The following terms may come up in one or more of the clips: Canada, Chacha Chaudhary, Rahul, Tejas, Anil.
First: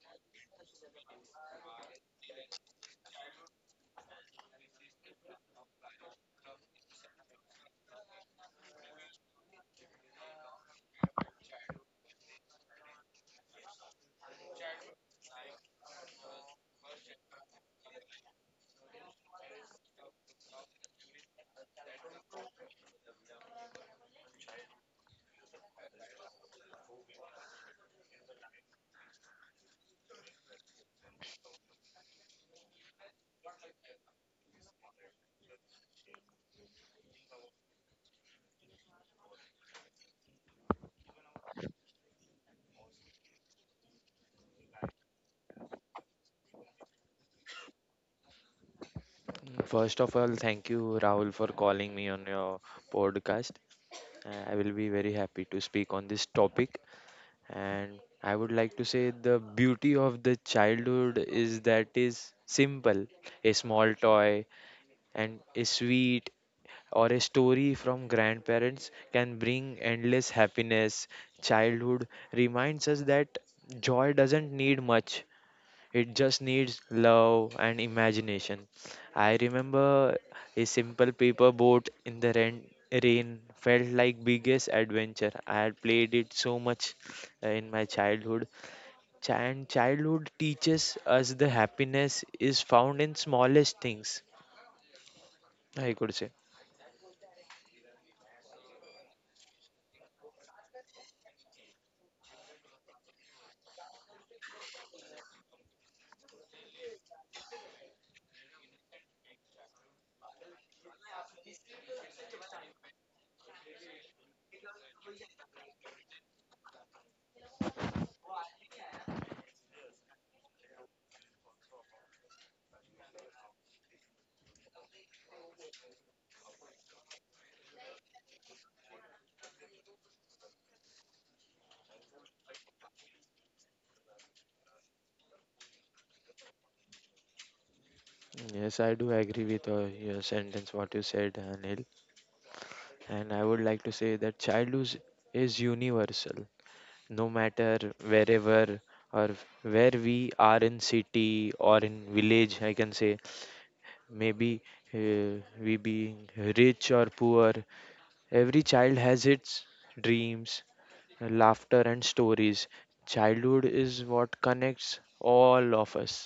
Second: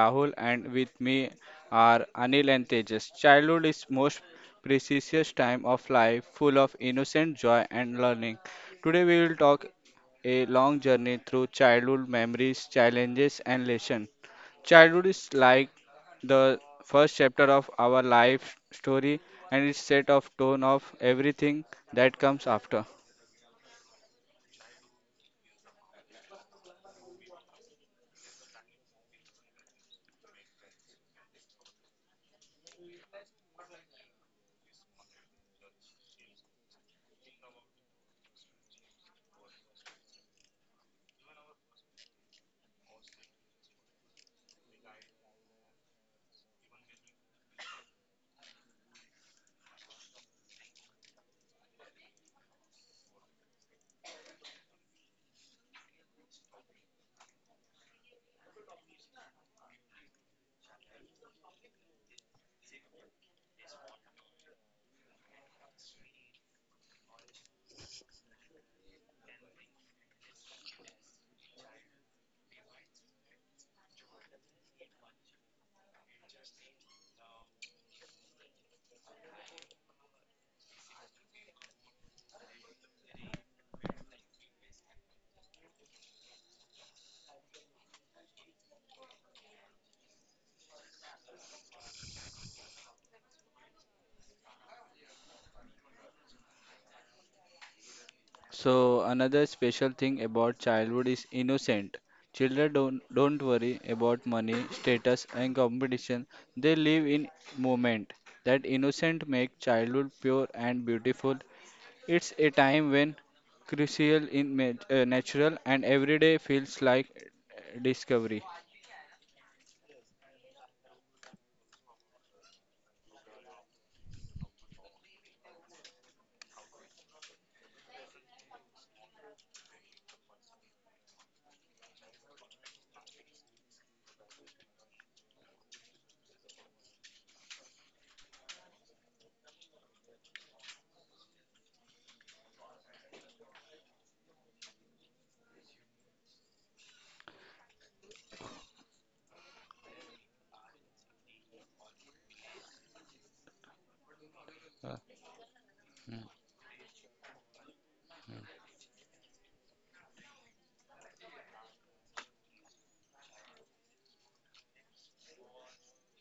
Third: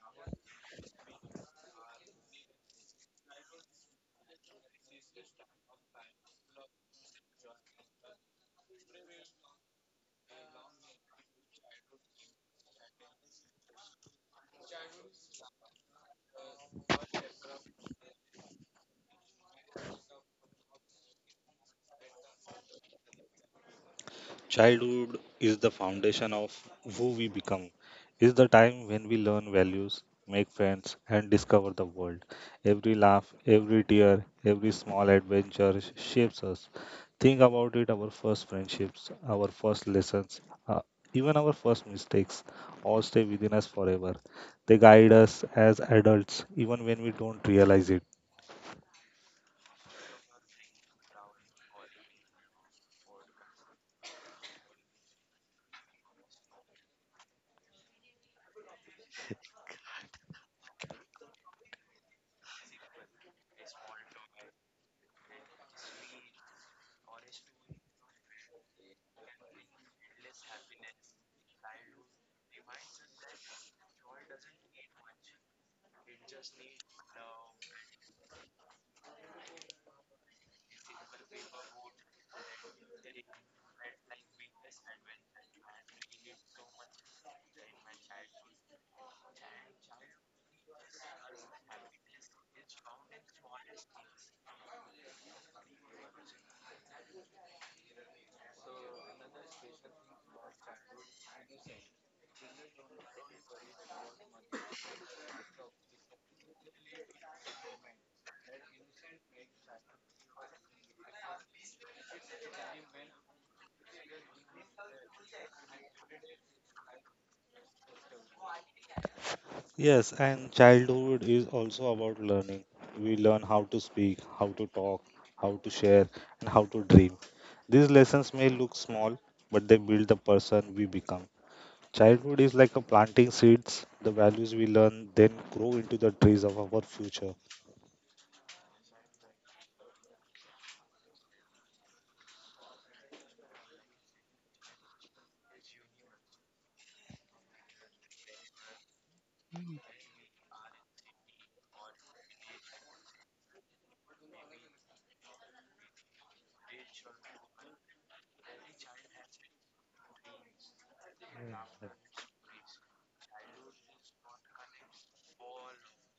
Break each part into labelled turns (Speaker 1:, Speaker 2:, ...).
Speaker 1: Rahul, and with me are Anil and Tejas. Childhood is most precious time of life, full of innocent joy and learning. Today, we will talk a long journey through childhood memories, challenges, and lessons. Childhood is like the first chapter of our life story, and it set of tone of everything that comes after.
Speaker 2: Childhood is the foundation of who we become. It's the time when we learn values, make friends, and discover the world. Every laugh, every tear, every small adventure shapes us. Think about it, our first friendships, our first lessons, uh, even our first mistakes all stay within us forever. They guide us as adults, even when we don't realize it.
Speaker 3: First of all, thank you, Rahul, for calling me on your podcast. I will be very happy to speak on this topic. And I would like to say the beauty of the childhood is that is simple. A small toy and a sweet or a story from grandparents can bring endless happiness. Childhood reminds us that joy doesn't need much. It just needs love and imagination. I remember a simple paper boat in the rain, rain felt like biggest adventure. I had played it so much in my childhood. And childhood teaches us the happiness is found in smallest things, I could say.
Speaker 1: So another special thing about childhood is innocent. Children don't worry about money, status and competition. They live in moment. That innocent make childhood pure and beautiful. It's a time when crucial in natural and every day feels like discovery.
Speaker 2: Yes, and childhood is also about learning. We learn how to speak, how to talk, how to share, and how to dream. These lessons may look small, but they build the person we become. Childhood is like a planting seeds. The values we learn then grow into the trees of our future.
Speaker 3: Yes, I do agree with your sentence, what you said, Anil. And I would like to say that childhood is universal. No matter wherever or where we are, in city or in village, I can say, maybe
Speaker 1: Uh,
Speaker 3: uh, we being rich or poor, every child has its dreams, laughter and stories. Childhood is what connects all of us,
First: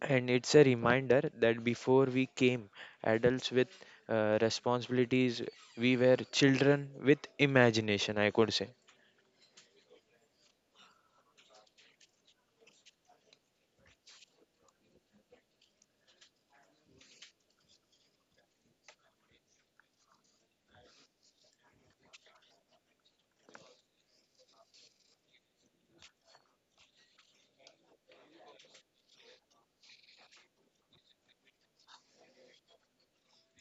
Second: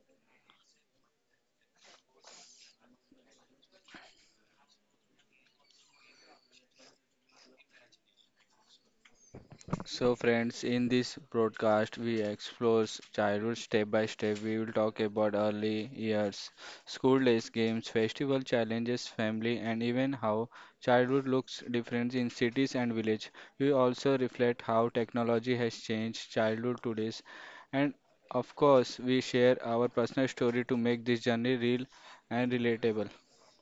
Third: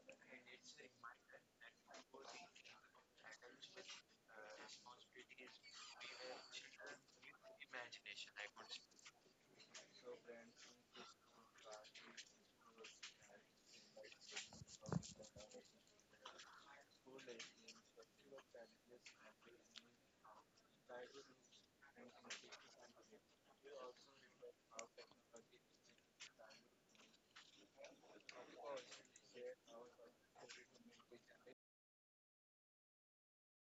Speaker 3: and it's a reminder that before we came adults with responsibilities, we were children with imagination, I could say.
Speaker 1: So, friends, in this broadcast, we explore childhood step by step. We will talk about early years, school days, games, festival challenges, family, and even how childhood looks different in cities and village. We also reflect how technology has changed childhood today's, and of course, we share our personal story to make this journey real and relatable.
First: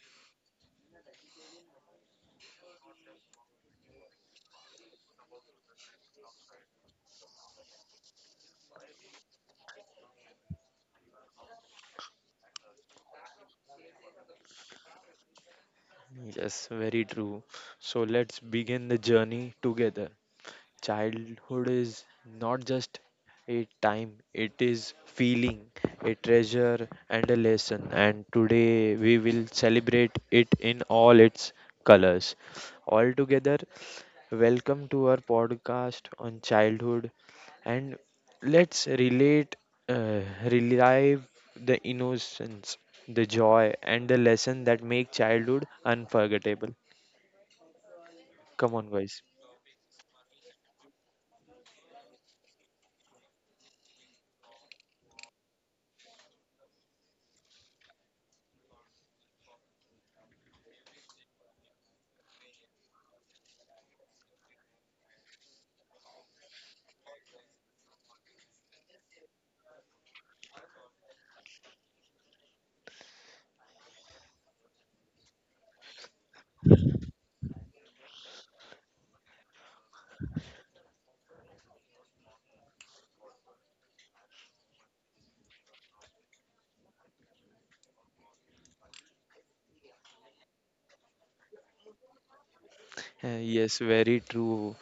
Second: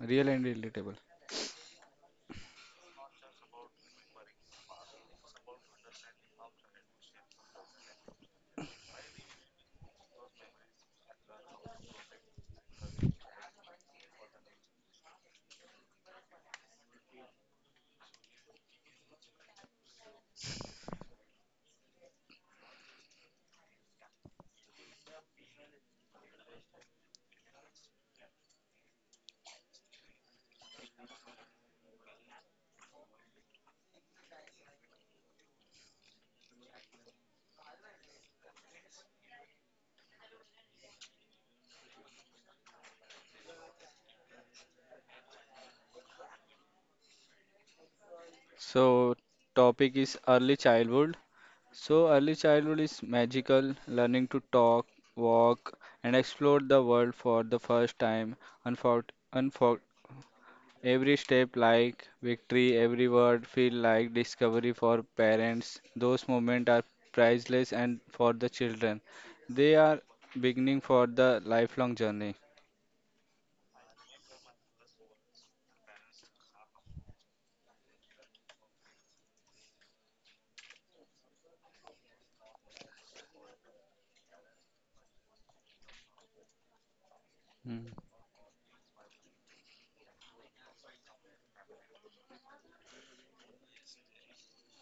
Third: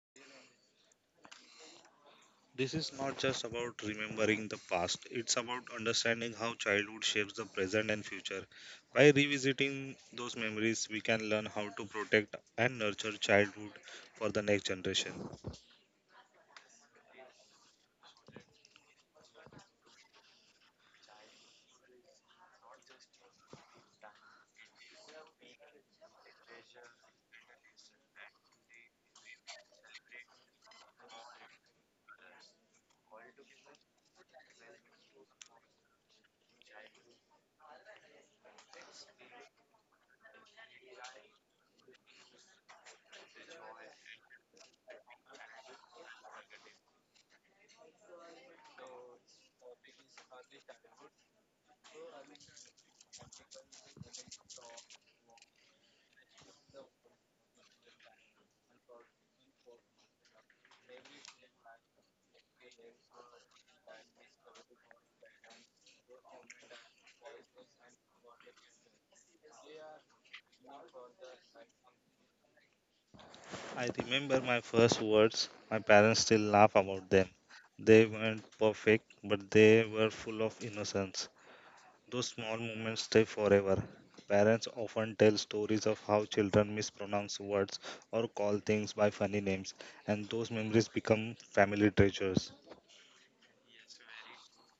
Speaker 1: Real and relatable.
Speaker 2: This is not just about remembering the past, it's about understanding how childhood shapes the present and future. By revisiting those memories, we can learn how to protect and nurture childhood for the next generation.
Speaker 3: Yes, very true. So let's begin the journey together. Childhood is not just a time, it is feeling, a treasure, and a lesson. And today we will celebrate it in all its colors. All together, welcome to our podcast on childhood. And let's relate, uh, relive the innocence, the joy, and the lesson that make childhood unforgettable. Come on,
Speaker 1: So,
Speaker 3: guys.
Speaker 1: topic is early childhood. So, early childhood is magical, learning to talk, walk, and explore the world for the first time. Unfor- unfor- every step like victory, every word feel like discovery for parents. Those moments are priceless and for the children. They are beginning for the lifelong journey.
Speaker 2: I remember my first words, my parents still laugh about them. They weren't perfect, but they were full of innocence. Those small moments stay forever. Parents often tell stories of how children mispronounce words
Speaker 1: Mm.
Speaker 2: or call things by funny names, and those memories become family treasures.
Speaker 3: Yes, very true.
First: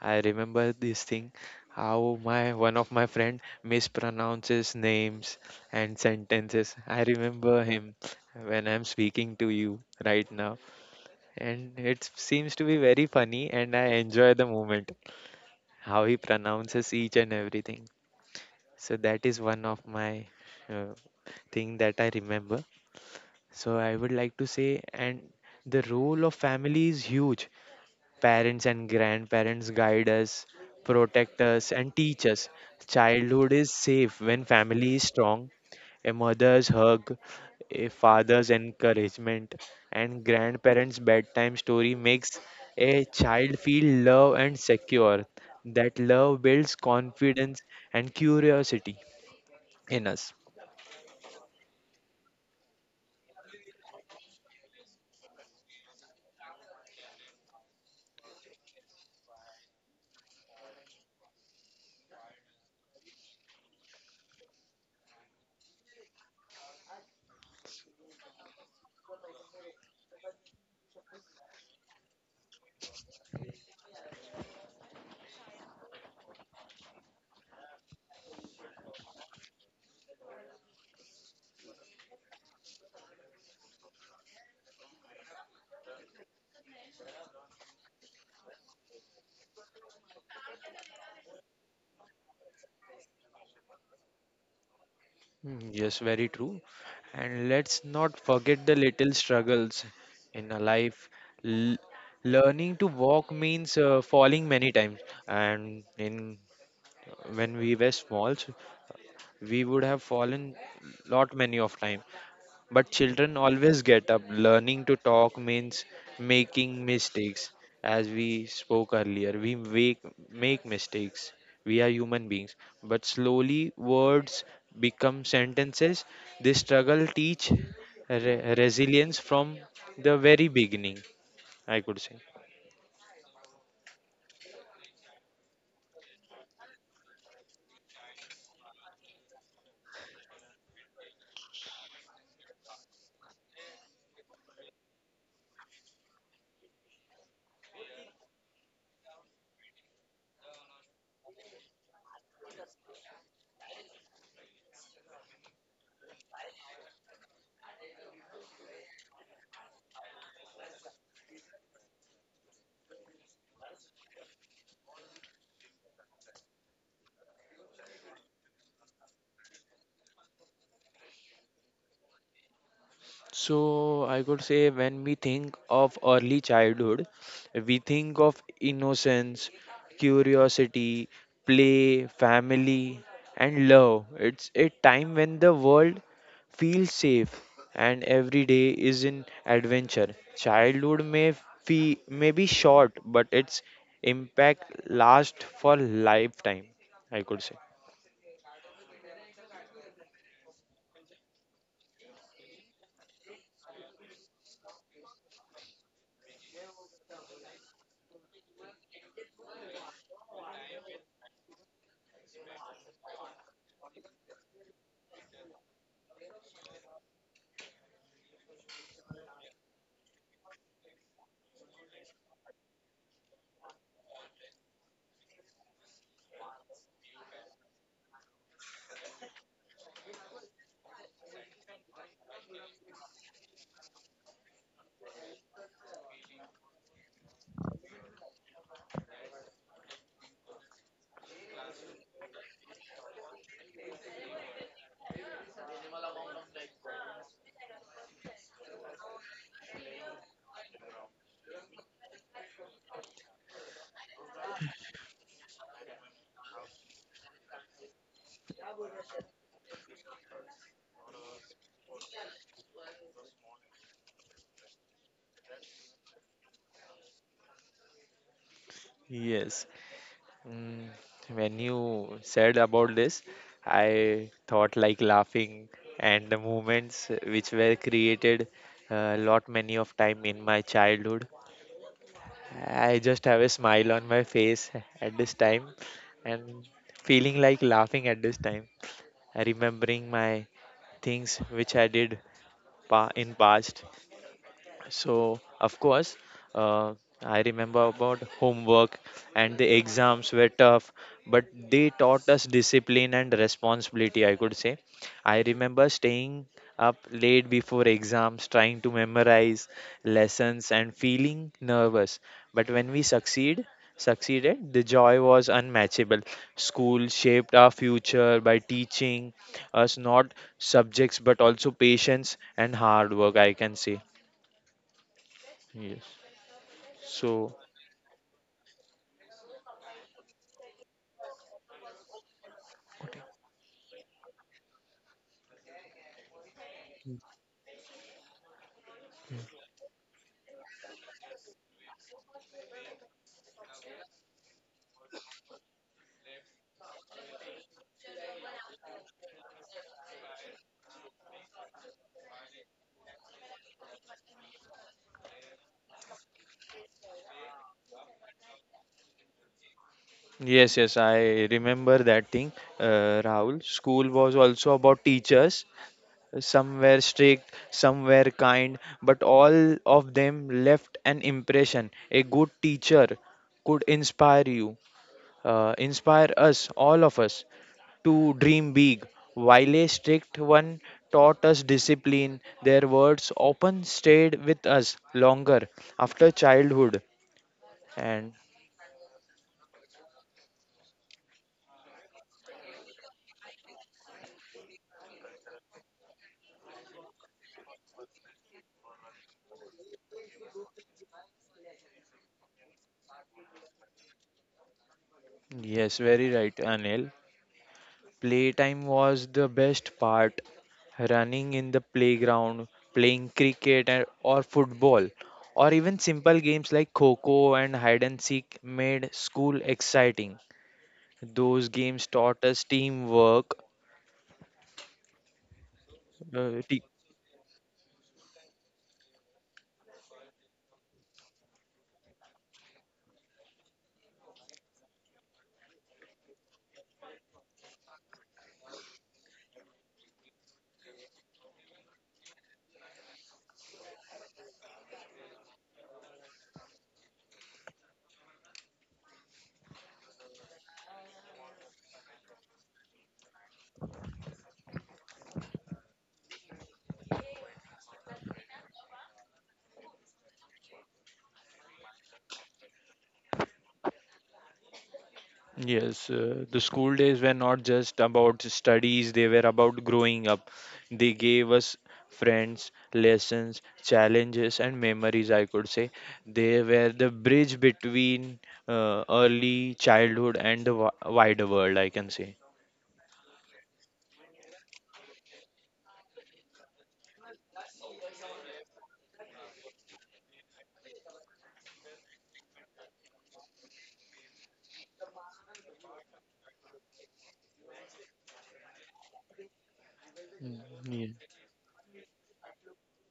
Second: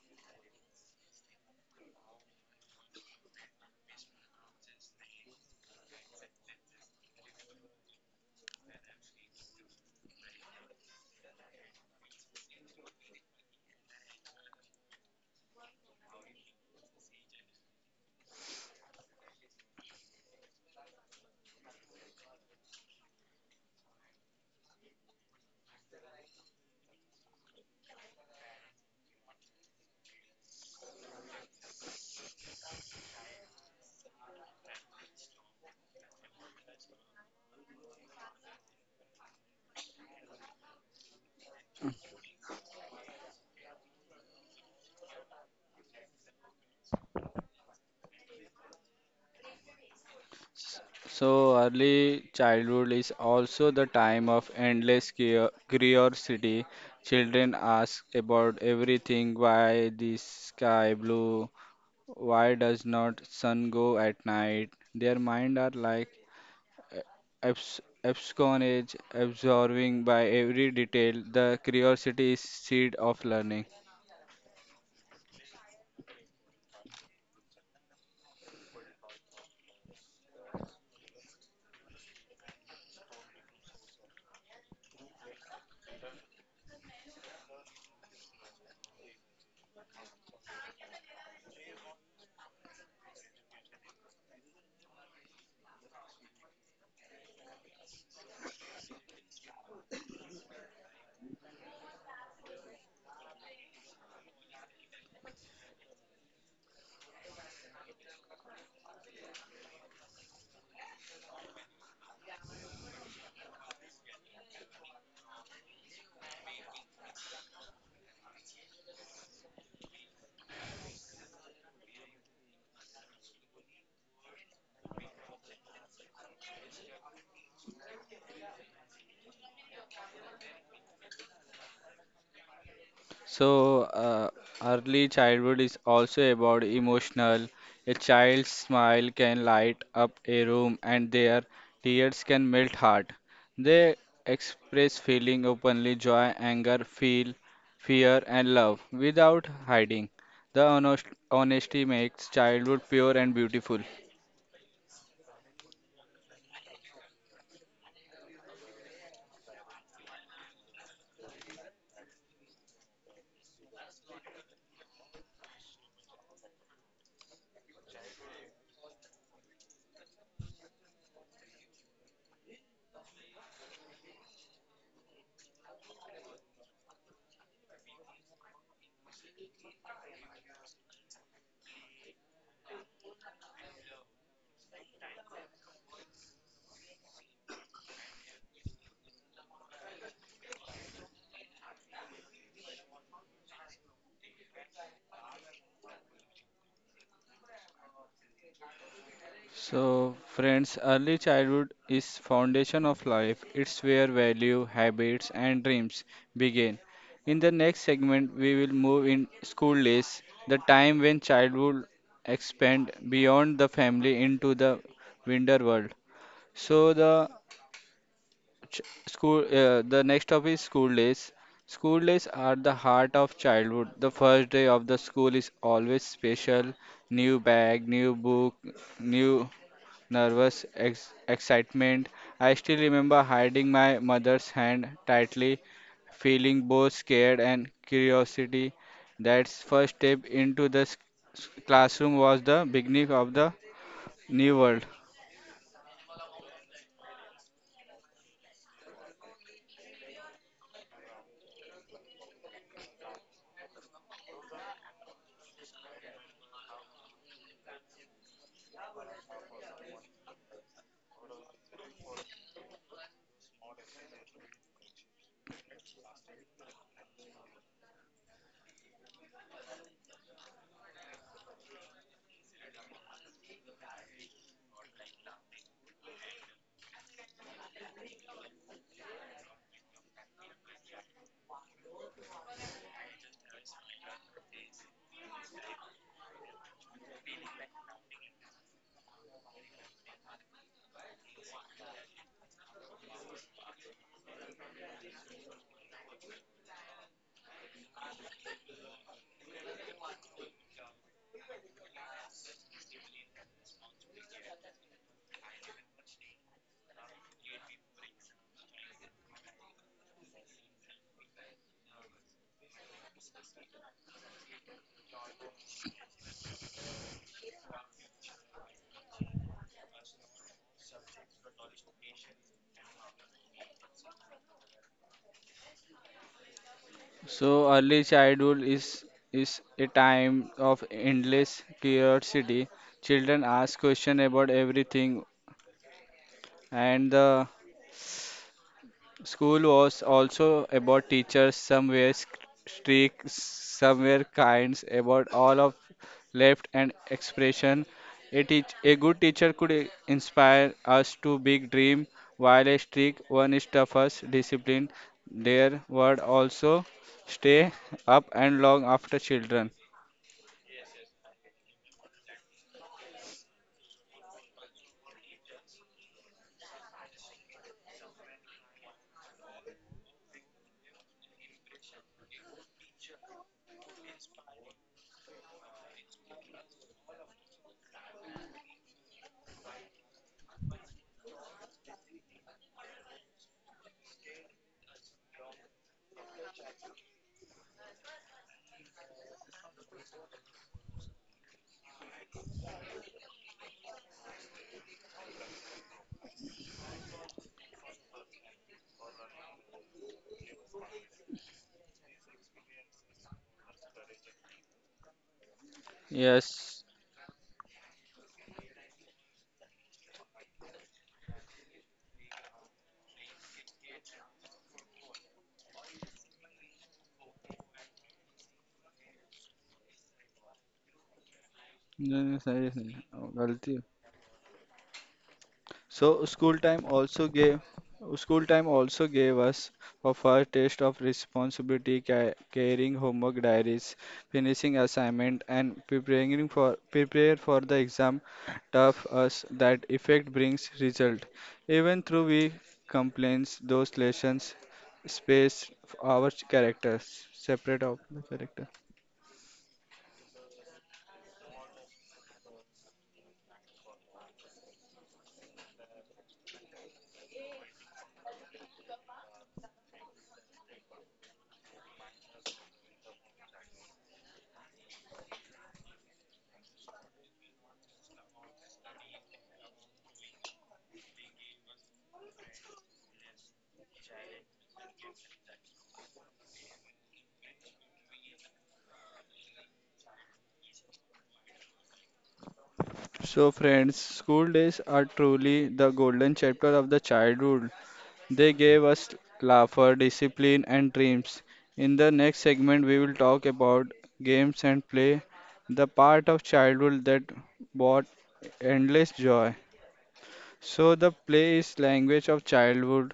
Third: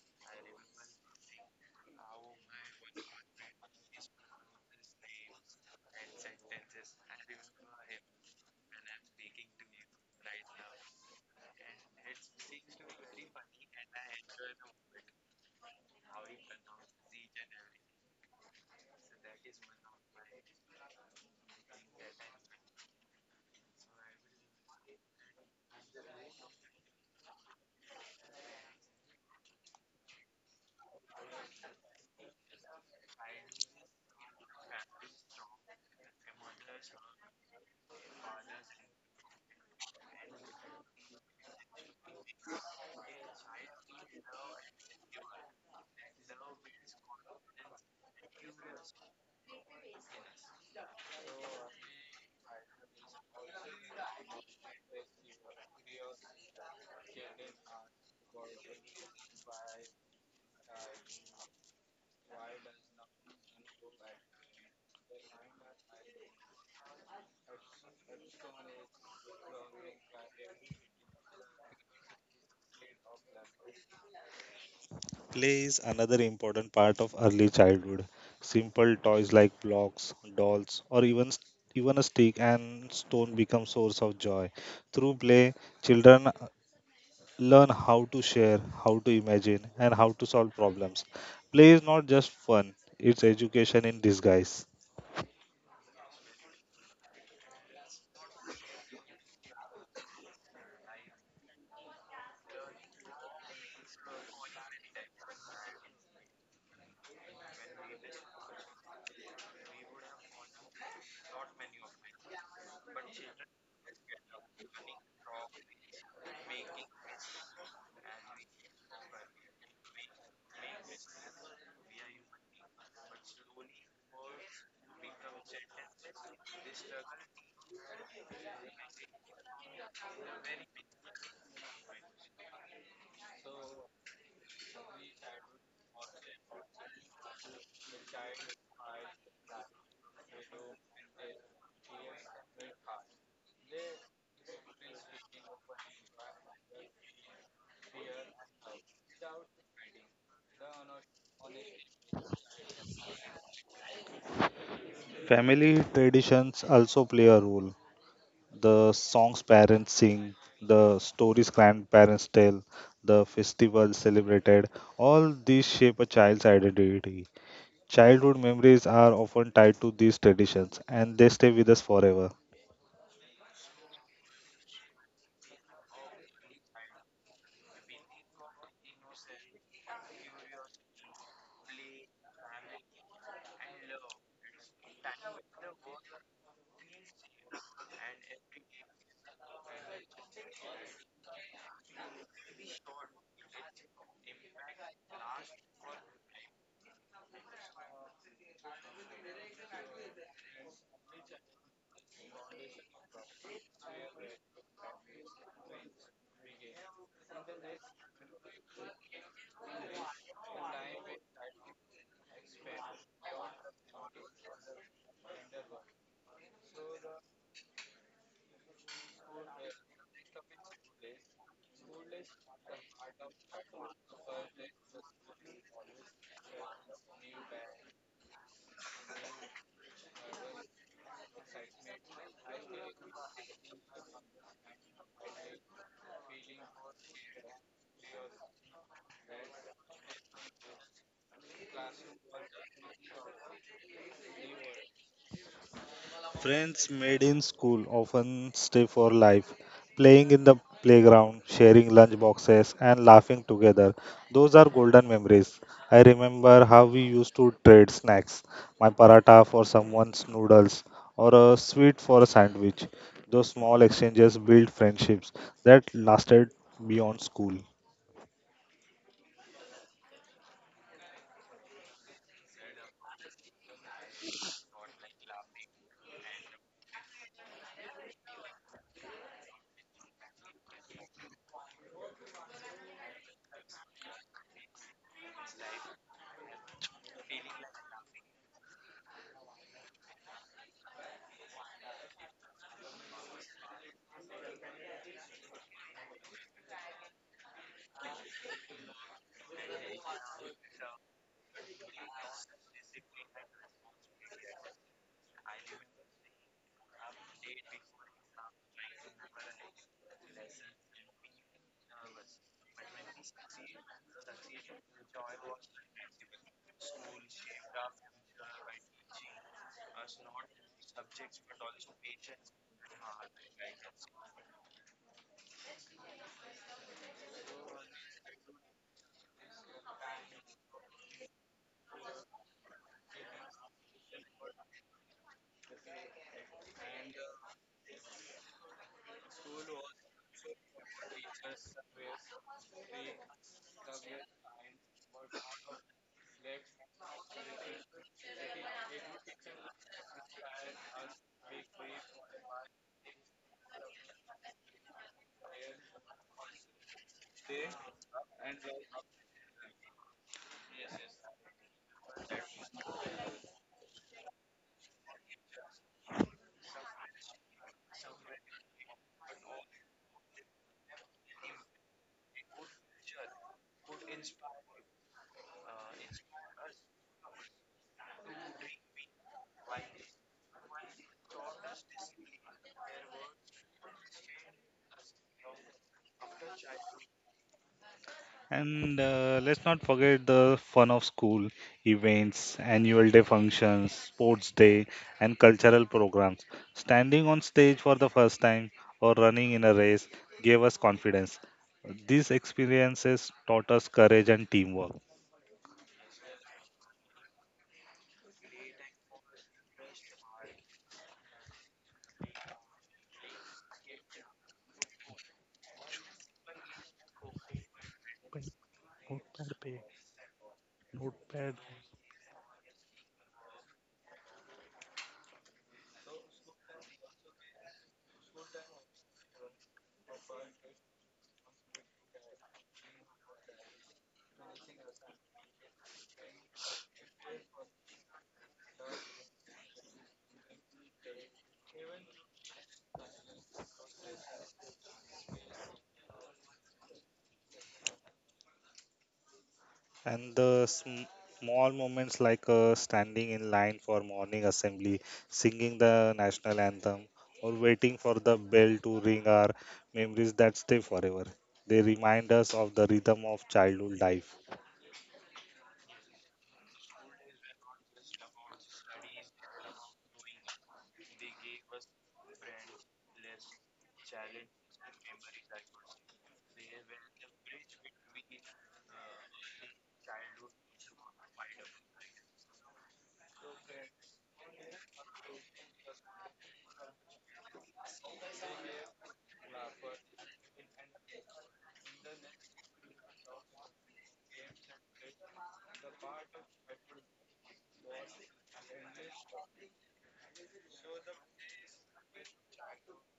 Speaker 3: I remember this thing. How my one of my friend mispronounces names and sentences. I remember him when I'm speaking to you right now, and it seems to be very funny, and I enjoy the moment how he pronounces each and everything. So that is one of my uh, thing that I remember. So I would like to say, and the role of family is huge. Parents and grandparents guide us, protect us, and teach us. Childhood is safe when family is strong. A mother's hug, a father's encouragement, and grandparents' bedtime story makes a child feel love and secure. That love builds confidence and curiosity in us.
Speaker 1: So, early childhood is also the time of endless curiosity. Children ask about everything why the sky blue, why does not sun go at night. Their mind are like absconage, absorbing by every detail. The curiosity is seed of learning.
Speaker 2: Play is another important part of early childhood. Simple toys like blocks, dolls, or even a stick and stone become source of joy. Through play, children learn how to share, how to imagine, and how to solve problems. Play is not just fun; it's education in disguise.
Speaker 3: Yes, very true. And let's not forget the little struggles in a life. L- Learning to walk means falling many times. And in when we were small, so we would have fallen lot many of time, but children always get up. Learning to talk means making mistakes. As we spoke earlier, we make mistakes, we are human beings, but slowly words become sentences. This struggle teach resilience from the very beginning, I could say.
Speaker 1: So, uh, Early childhood is also about emotional. A child's smile can light up a room, and their tears can melt heart. They express feeling openly, joy, anger, feel, fear, and love without hiding. The honesty makes childhood pure and beautiful.
Speaker 2: Family traditions also play a role. The songs parents sing, the stories grandparents tell, the festivals celebrated, all these shape a child's identity. Childhood memories are often tied to these traditions and they stay with us forever.
Speaker 3: So I could say when we think of early childhood, we think of innocence, curiosity, play, family, and love. It's a time when the world feels safe and every day is an adventure. Childhood may be short, but its impact lasts for lifetime, I could say.
Speaker 1: So, friends, early childhood is foundation of life. It's where value, habits, and dreams begin. In the next segment, we will move in school days, the time when childhood expand beyond the family into the wider world. So, the ch- the next topic is school days. School days are the heart of childhood. The first day of the school is always special. New bag, new book, new nervous excitement. I still remember hiding my mother's hand tightly, feeling both scared and curiosity. That first step into the classroom was the beginning of the new world.
Speaker 2: Friends made in school often stay for life. Playing in the playground, sharing lunch boxes, and laughing together. Those are golden memories. I remember how we used to trade snacks, my paratha for someone's noodles, or a sweet for a sandwich. Those small exchanges built friendships that lasted beyond school.
Speaker 3: Yes. Mm, when you said about this, I thought like laughing and the moments which were created a lot many of time in my childhood. I just have a smile on my face at this time and feeling like laughing at this time, remembering my things which I did pa in past. So, of course, uh, I remember about homework and the exams were tough, but they taught us discipline and responsibility, I could say. I remember staying up late before exams, trying to memorize lessons and feeling nervous. But when we succeeded, the joy was unmatchable. School shaped our future by teaching us not subjects but also patience and hard work, I can say. Yes. So,
Speaker 1: So early childhood is a time of endless curiosity. Children ask questions about everything and the School was also about teachers, some were strict, some were kind, about all of left and expression. A good teacher could inspire us to big dream, while a strict one is tough us discipline. Their word also stay up and long after children.
Speaker 3: yes, I remember that thing, Rahul. School was also about teachers. Some were strict, some were kind, but all of them left an impression. A good teacher could inspire us, all of us, to dream big. While a strict one taught us discipline, their words often stayed with us longer after childhood. And
Speaker 2: And let's not forget the fun of school events, annual day functions, sports day, and cultural programs. Standing on stage for the first time or running in a race gave us confidence. These experiences taught us courage and teamwork.
Speaker 3: yes, very right,
Speaker 1: Yes.
Speaker 3: Anil. Playtime was the best part. Running in the playground, playing cricket or football, or even simple games like Coco and hide and seek made school
Speaker 2: Notepad,
Speaker 3: exciting.
Speaker 2: notepad.
Speaker 3: Those games taught us teamwork,
Speaker 1: गलती So school
Speaker 3: uh,
Speaker 1: time also gave school time also gave us a first taste of responsibility, carrying homework diaries, finishing assignment, and preparing for prepare for the exam. Tough us that effect brings result. Even through we complaints, those lessons space our characters, separate of the character.
Speaker 2: And the small moments like standing in line for morning assembly, singing the national anthem, or waiting for the bell to ring are memories that stay forever. They remind us of the rhythm of childhood life.
Speaker 3: yes, the school days were not just about studies, they were about growing up. They gave us friends, lessons, challenges, and memories, I could say. They were the bridge between early childhood and the wider world, I can say.
Speaker 1: So friends, school days are truly the golden chapter of the childhood. They gave us laughter, discipline, and dreams. In the next segment, we will talk about games and play, the part of childhood that brought endless joy.
Speaker 3: Mm,
Speaker 1: So the
Speaker 3: yeah.
Speaker 1: play is language of childhood.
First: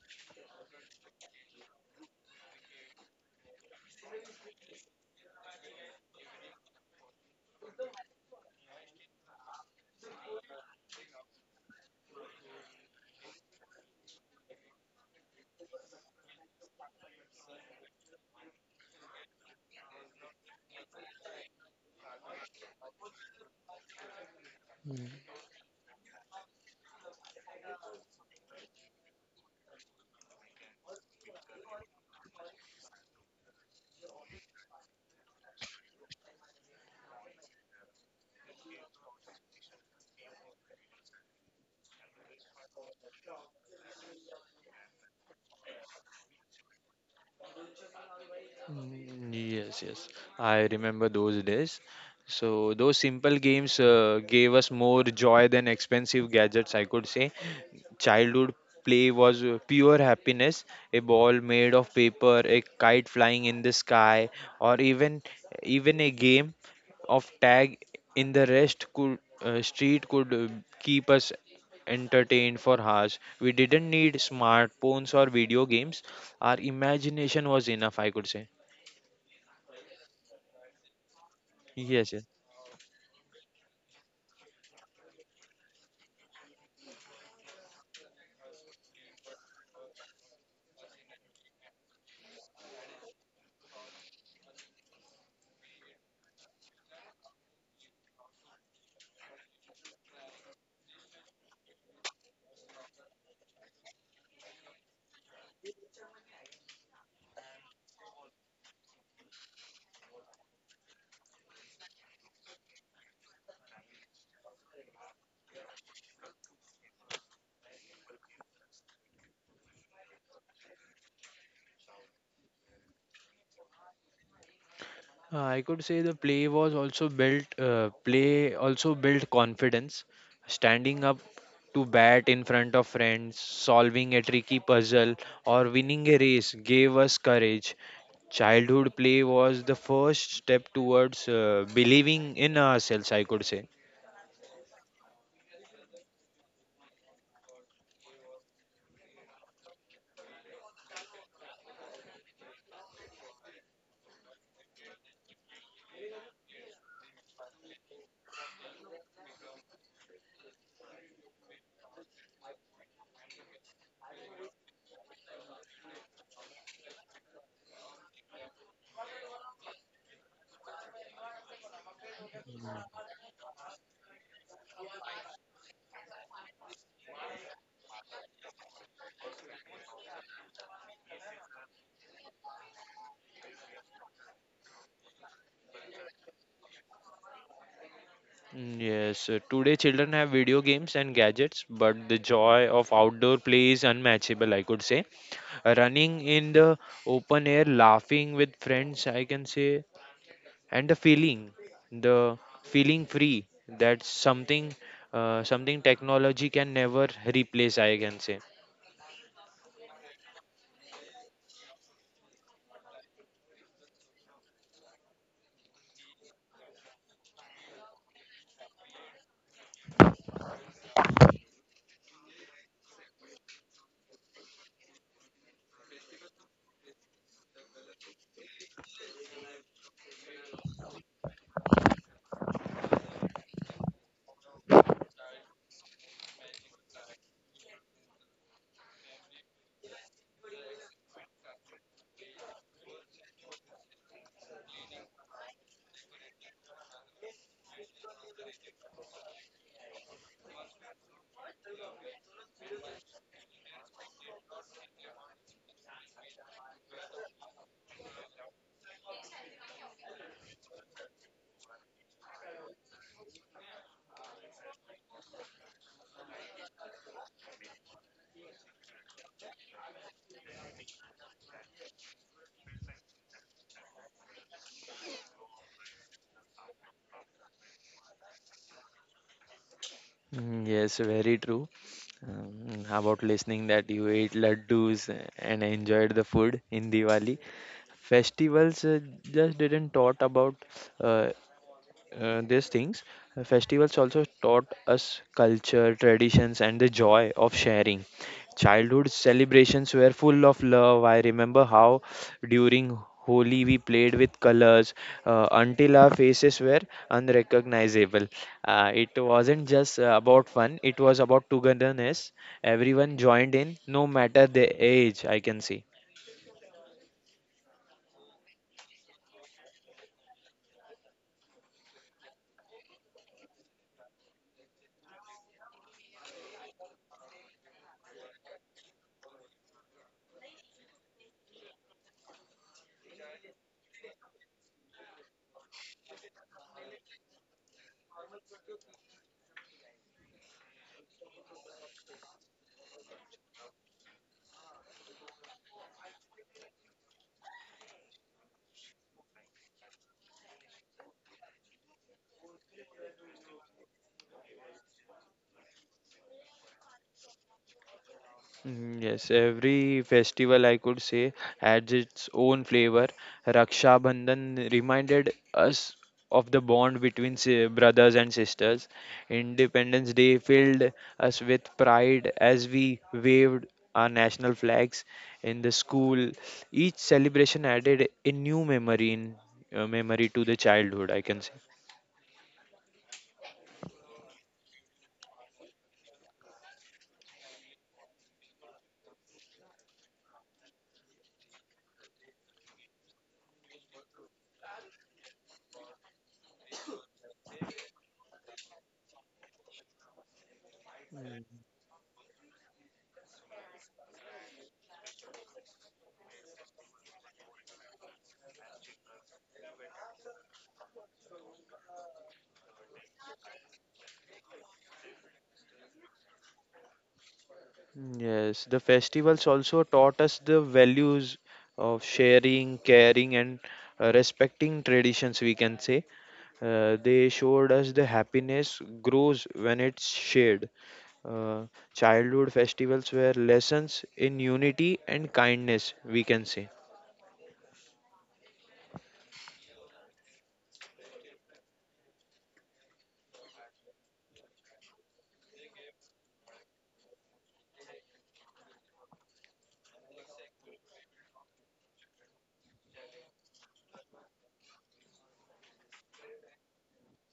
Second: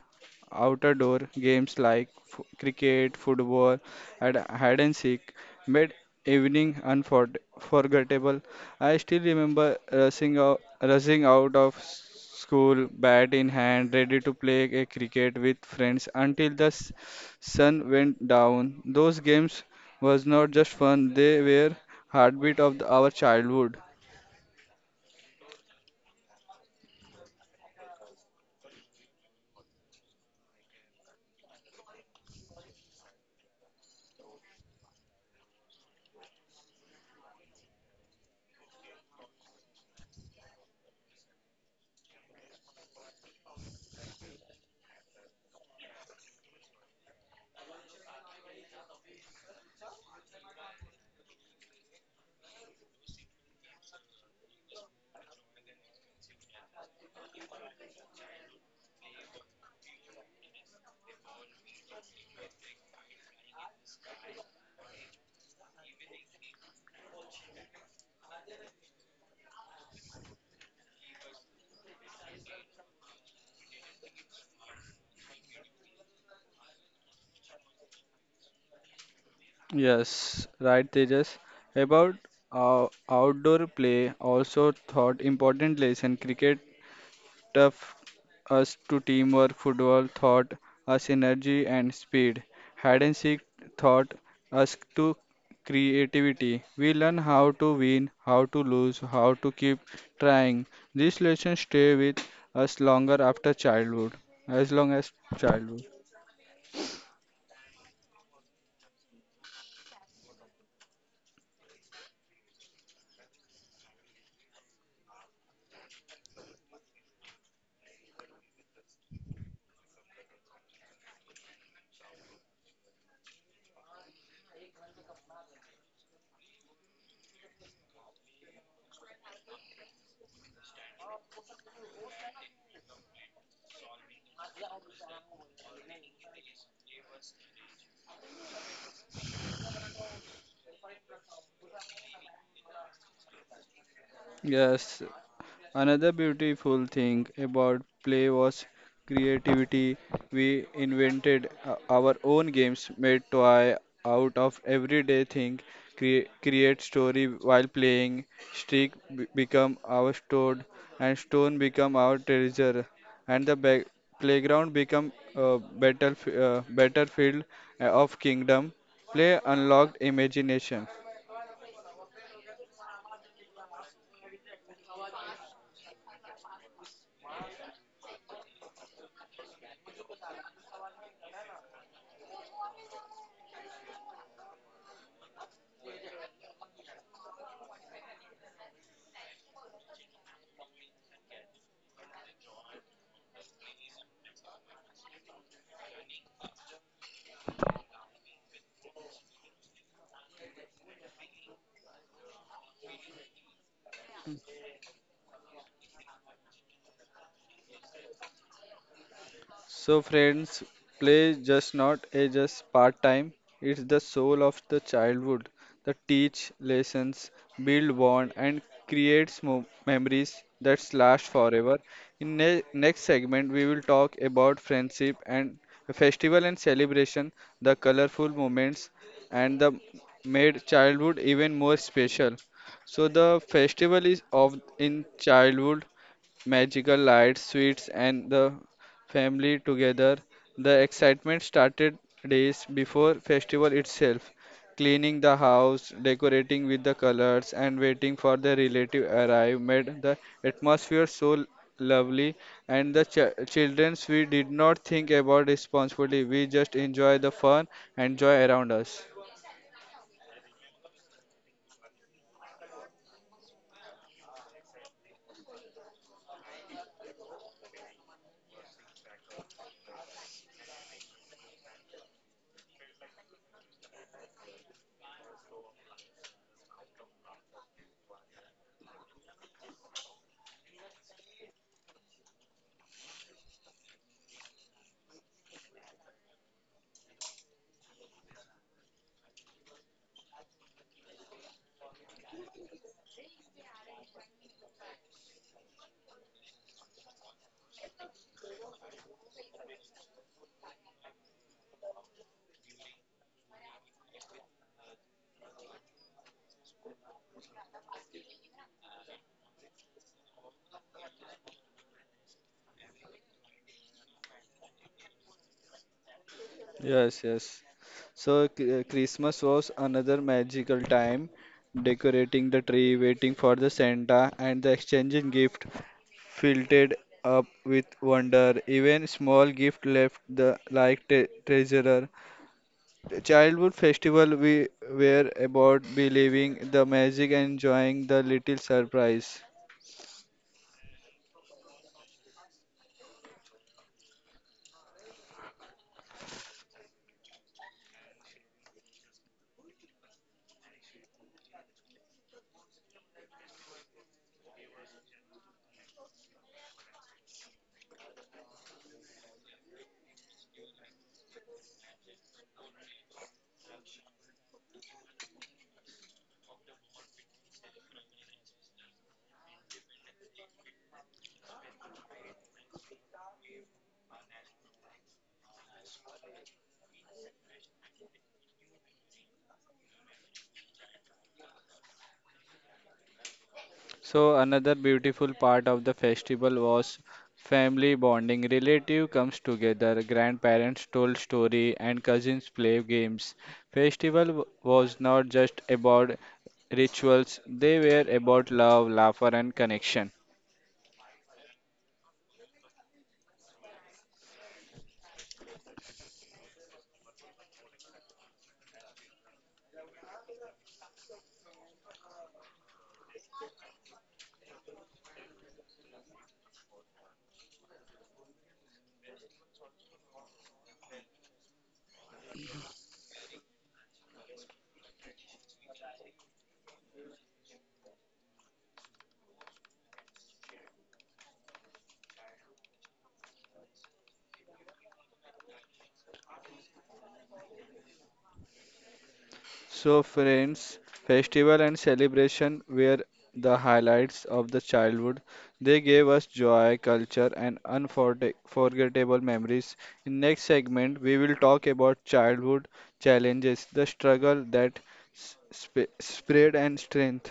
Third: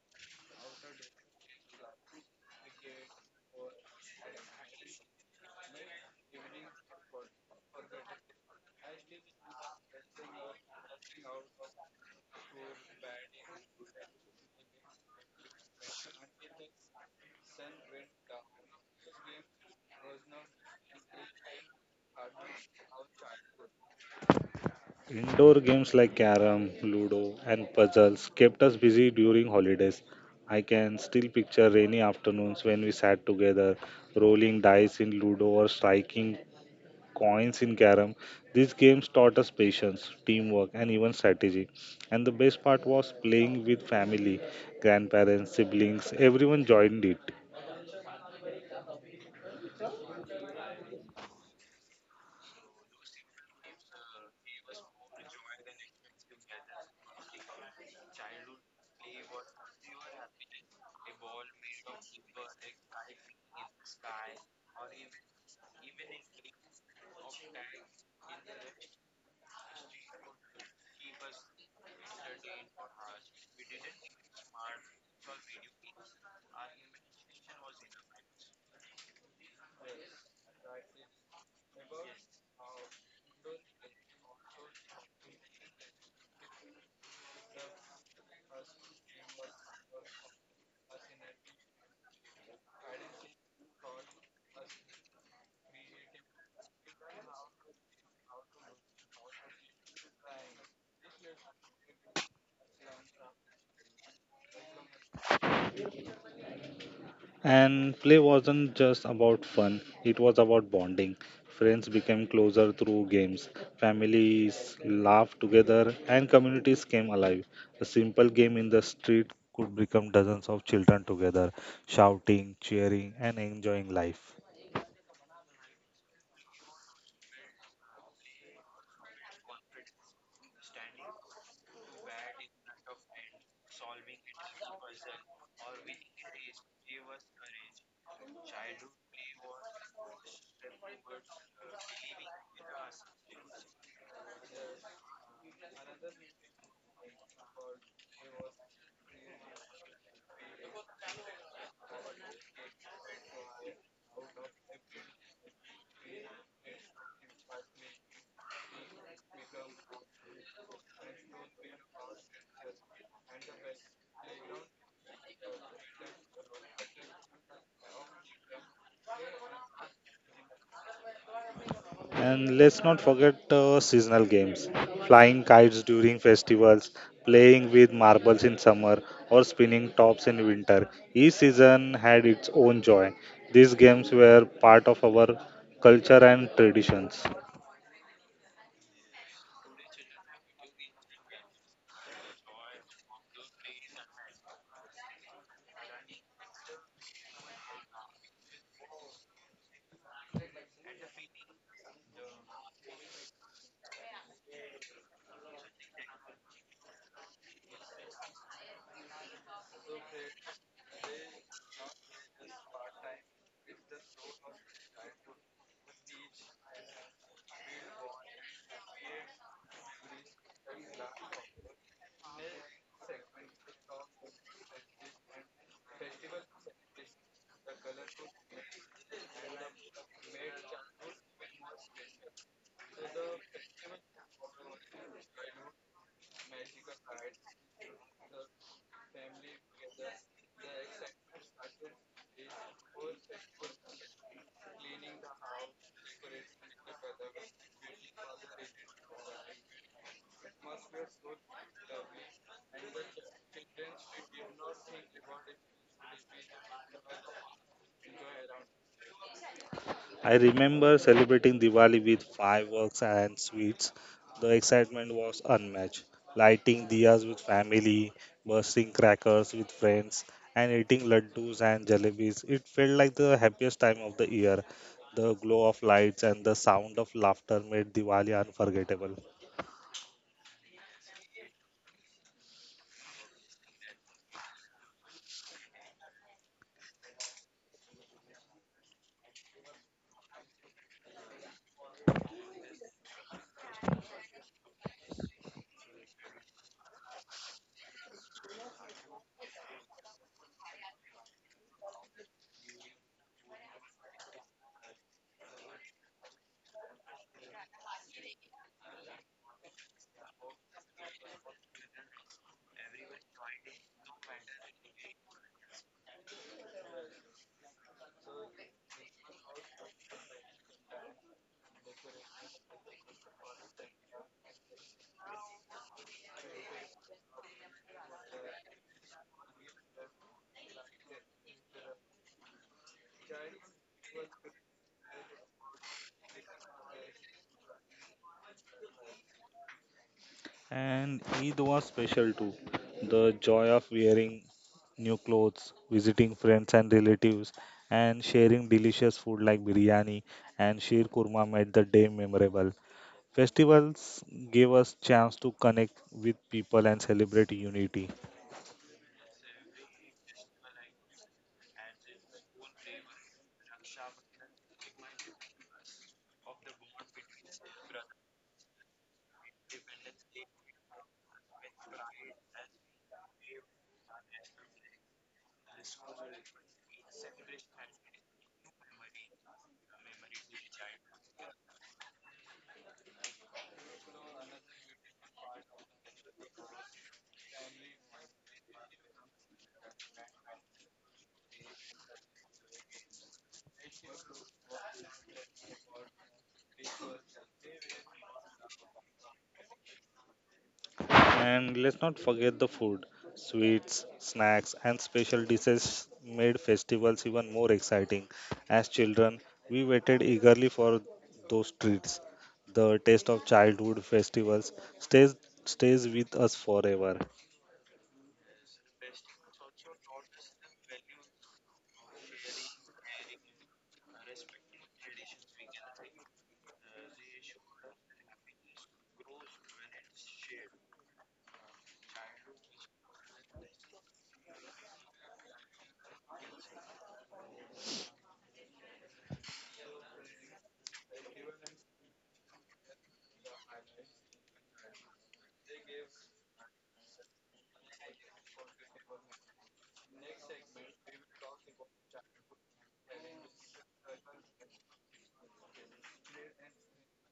Speaker 1: Outdoor games like cricket, football, and hide and seek made evening unforgettable. I still remember rushing out of school, bat in hand, ready to play a cricket with friends until the sun went down. Those games was not just fun; they were heartbeat of our childhood.
Speaker 3: Mm.
Speaker 2: Indoor games like carom, ludo, and puzzles kept us busy during holidays. I can still picture rainy afternoons when we sat together, rolling dice in ludo or striking coins in carom. These games taught us patience, teamwork, and even strategy. And the best part was playing with family, grandparents, siblings, everyone joined it.
Speaker 3: Mm, yes, yes. I remember those days. So those simple games gave us more joy than expensive gadgets, I could say. Childhood play was pure happiness. A ball made of paper, a kite flying in the sky, or even a game of tag in the rest could street could keep us entertained for hours. We didn't need smartphones or video games. Our imagination was enough, I could say.
Speaker 1: Yes, right, Tejas.
Speaker 3: Yes,
Speaker 1: About
Speaker 3: yes.
Speaker 1: outdoor play, also thought important lesson. Cricket taught us to teamwork, football taught us energy and speed, hide and seek taught us to creativity. We learn how to win, how to lose, how to keep trying. These lessons stay with us longer after childhood, as long as childhood.
Speaker 2: And play wasn't just about fun, it was about bonding. Friends became closer through games, families laughed together, and communities came alive. A simple game in the street could become dozens of children together, shouting, cheering, and enjoying life.
Speaker 3: I could say the play was also built. Play also built confidence. Standing up to bat in front of friends, solving a tricky puzzle, or winning a race gave us courage. Childhood play was the first step towards believing in ourselves, I could say.
Speaker 1: Yes, another beautiful thing about play was creativity. We invented our own games, made toy out of everyday thing, create story while playing. Stick become our sword, and stone become our treasure, and playground become a battlefield of kingdom. Play unlocked imagination.
Speaker 2: And let's not forget seasonal games, flying kites during festivals, playing with marbles in summer, or spinning tops in winter. Each season had its own joy. These games were part of our culture and traditions.
Speaker 3: Mm, yes, today children have video games and gadgets, but the joy of outdoor play is unmatchable, I could say. Running in the open air, laughing with friends, I can say, and the feeling free, that's something technology can never replace, I can say.
Speaker 1: So, friends, play just not a just part time, it's the soul of the childhood that teach lessons, build bond, and creates memories that last forever. In next segment, we will talk about friendship and festival and celebration, the colorful moments, and the made childhood even more special. So the festival is of in childhood magical lights, sweets, and the family together. The excitement started days before festival itself. Cleaning the house, decorating with the colors, and waiting for the relative arrive made the atmosphere so lovely. And the childrens, we did not think about responsibility. We just enjoy the fun and joy around us.
Speaker 2: I remember celebrating Diwali with fireworks and sweets. The excitement was unmatched. Lighting diyas with family, bursting crackers with friends, and eating laddus and jalebis. It felt like the happiest time of the year. The glow of lights and the sound of laughter made Diwali unforgettable.
Speaker 3: Mm, yes, very true. About listening that you ate laddus and enjoyed the food in Diwali. Festivals just didn't taught about uh, these things. Festivals also taught us culture, traditions, and the joy of sharing. Childhood celebrations were full of love. I remember how during Holi we played with colors until our faces were unrecognizable. It wasn't just about fun, it was about togetherness. Everyone joined in, no matter the age, I can see.
Speaker 1: Yes, yes. Christmas was another magical time, decorating the tree, waiting for the Santa, and the exchanging gift filled up with wonder. Even small gift left the like te treasurer. Childhood festival we were about believing the magic and enjoying the little surprise.
Speaker 2: And Eid was special too. The joy of wearing new clothes, visiting friends and relatives, and sharing delicious food like biryani and sheer kurma made the day memorable. Festivals gave us chance to connect with people and celebrate unity.
Speaker 3: Mm, yes, every festival I could say adds its own flavor. Raksha Bandhan reminded us of the bond between brothers and sisters. Independence Day filled us with pride as we waved our national flags in the school. Each celebration added a new memory in memory to the childhood, I can say.
Speaker 1: So another beautiful part of the festival was family bonding. Relative comes together, grandparents told story and cousins play games. Was not just about rituals, they were about love, laughter and connection.
Speaker 2: And let's not forget the food, sweets, snacks, and special dishes made festivals even more exciting. As children, we waited eagerly for those treats. The taste of childhood festivals stays stays with us forever.
Speaker 3: Yes, the festivals also taught us the values of sharing, caring, and respecting traditions, we can say. They showed us the happiness grows when it's shared. Uh, Childhood festivals were lessons in unity and kindness, we can say.
Speaker 1: So, friends, festival and celebration were the highlights of the childhood. They gave us joy, culture, and unforgettable memories. In next segment, we will talk about childhood challenges, the struggle that spread and strength.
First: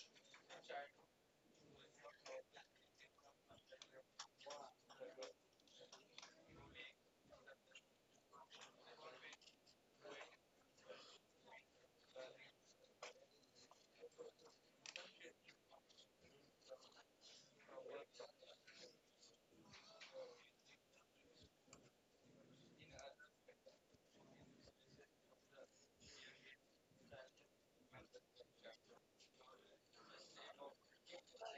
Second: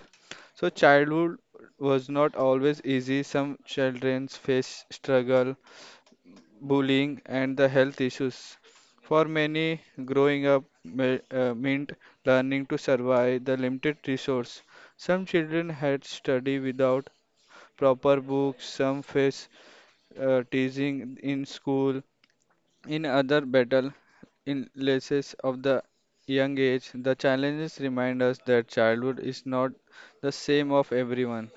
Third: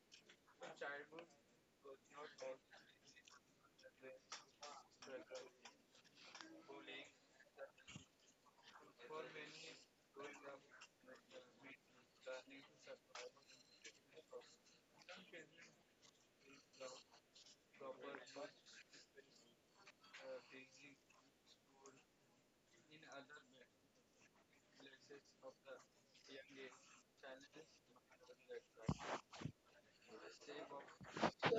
Speaker 1: So, childhood was not always easy. Some children face struggle, bullying, and the health issues. For many, growing up meant learning to survive the limited resource. Some children had study without proper books, some faced teasing in school, in other battle in illnesses of the young age. The challenges remind us that childhood is not the same of everyone.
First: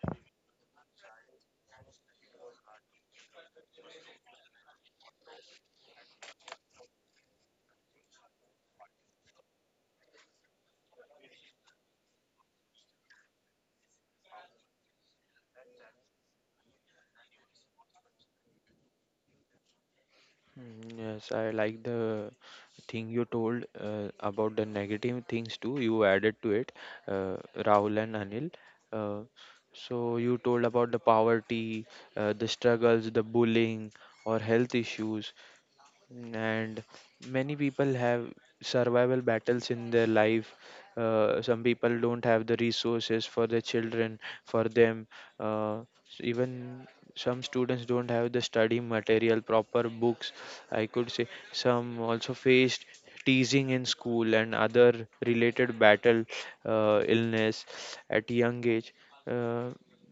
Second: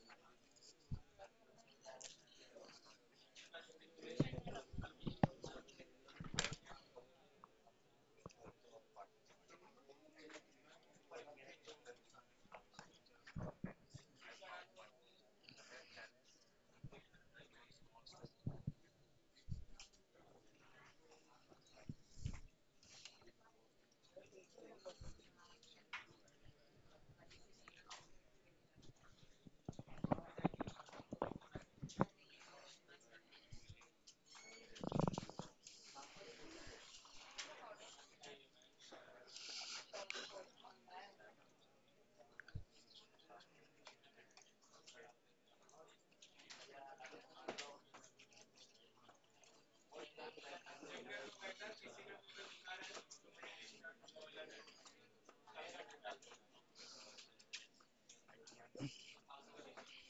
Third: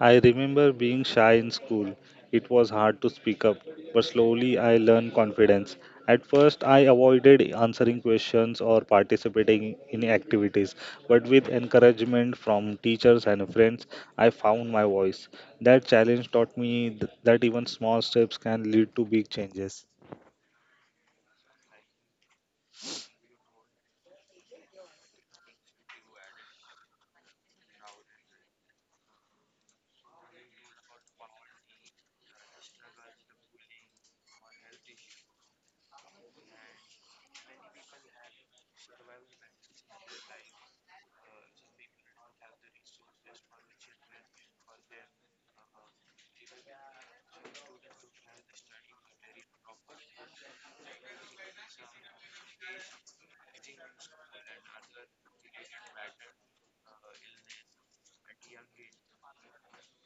Speaker 2: I remember being shy in school. It was hard to speak up, but slowly I learned confidence. At first, I avoided answering questions or participating in activities, but with encouragement from teachers and friends, I found my voice. That challenge taught me that even small steps can lead to big changes.
Speaker 3: Mm, yes, I like the thing you told about the negative things too. You added to it, Rahul and Anil. Uh, so you told about the poverty, the struggles, the bullying, or health issues, and many people have survival battles in their life. Some people don't have the resources for their children, for them, uh, even some students don't have the study material, proper books, I could say. Some also faced teasing in school, and other related battle, illness at young age. Uh,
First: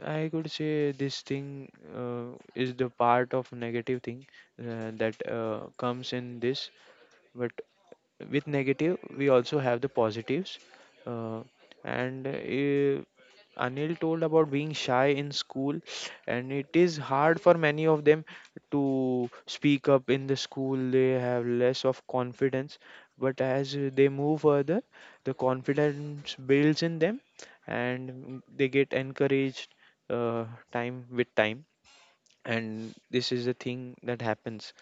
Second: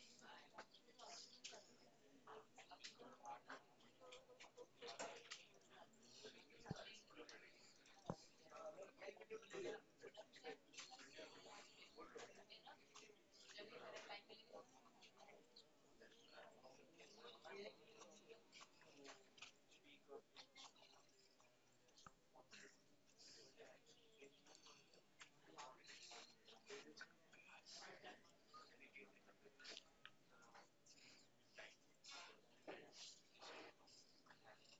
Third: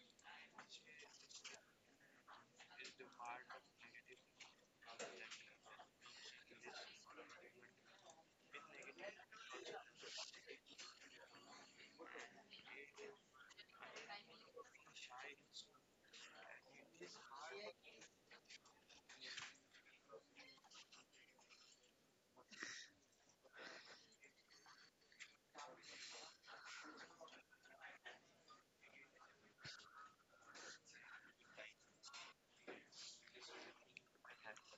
Speaker 3: I could say this thing is the part of negative thing that comes in this, but with negative we also have the positives. Uh, and Anil told about being shy in school, and it is hard for many of them to speak up in the school. They have less of confidence, but as they move further, the confidence builds in them, and they get encouraged uh, time with time, and this is the thing that happens.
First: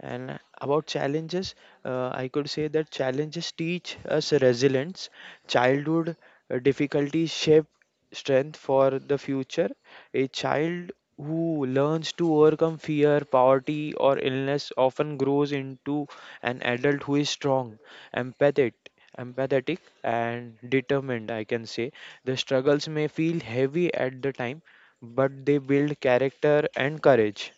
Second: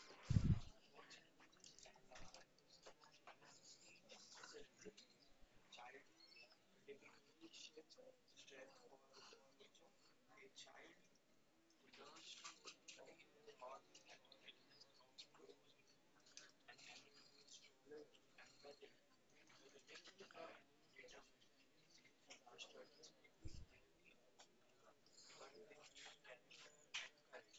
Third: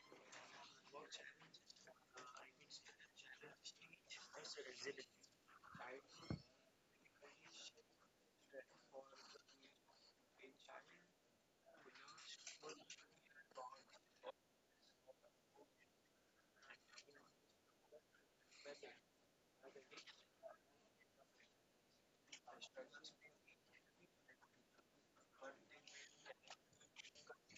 Speaker 3: And about challenges, I could say that challenges teach us resilience. Childhood difficulties shape strength for the future. A child who learns to overcome fear, poverty, or illness often grows into an adult who is strong, empathetic, empathetic, and determined, I can say. The struggles may feel heavy at the time, but they build character and courage.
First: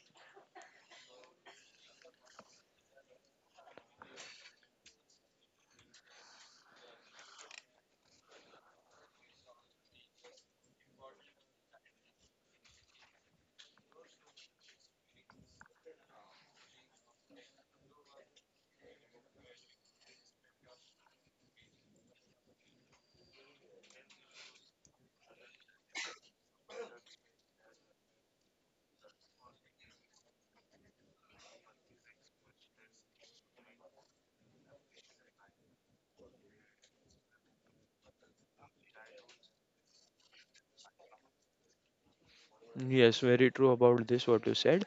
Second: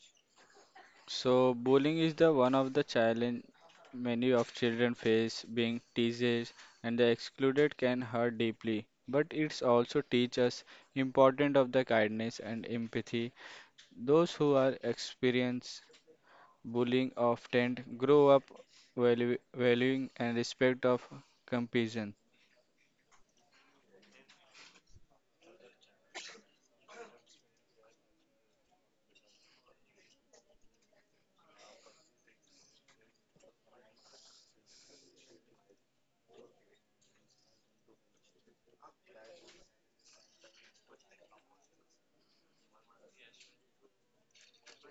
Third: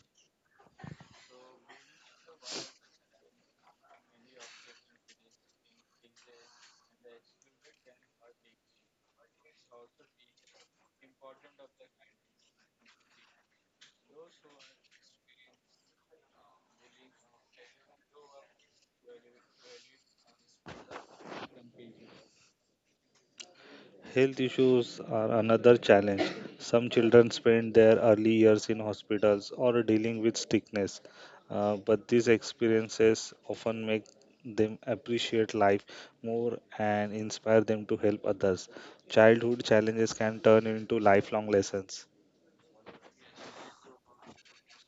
Speaker 1: So bullying is the one of the challenge many of children face. Being teased and the excluded can hurt deeply, but it's also teach us important of the kindness and empathy. Those who are experience bullying often grow up valu- valuing and respect of compassion.
Speaker 2: Health issues are another challenge. Some children spend their early years in hospitals or dealing with sickness, but these experiences often make them appreciate life more and inspire them to help others. Childhood challenges can turn into lifelong lessons.
Speaker 3: Yes, very true about this, what you said.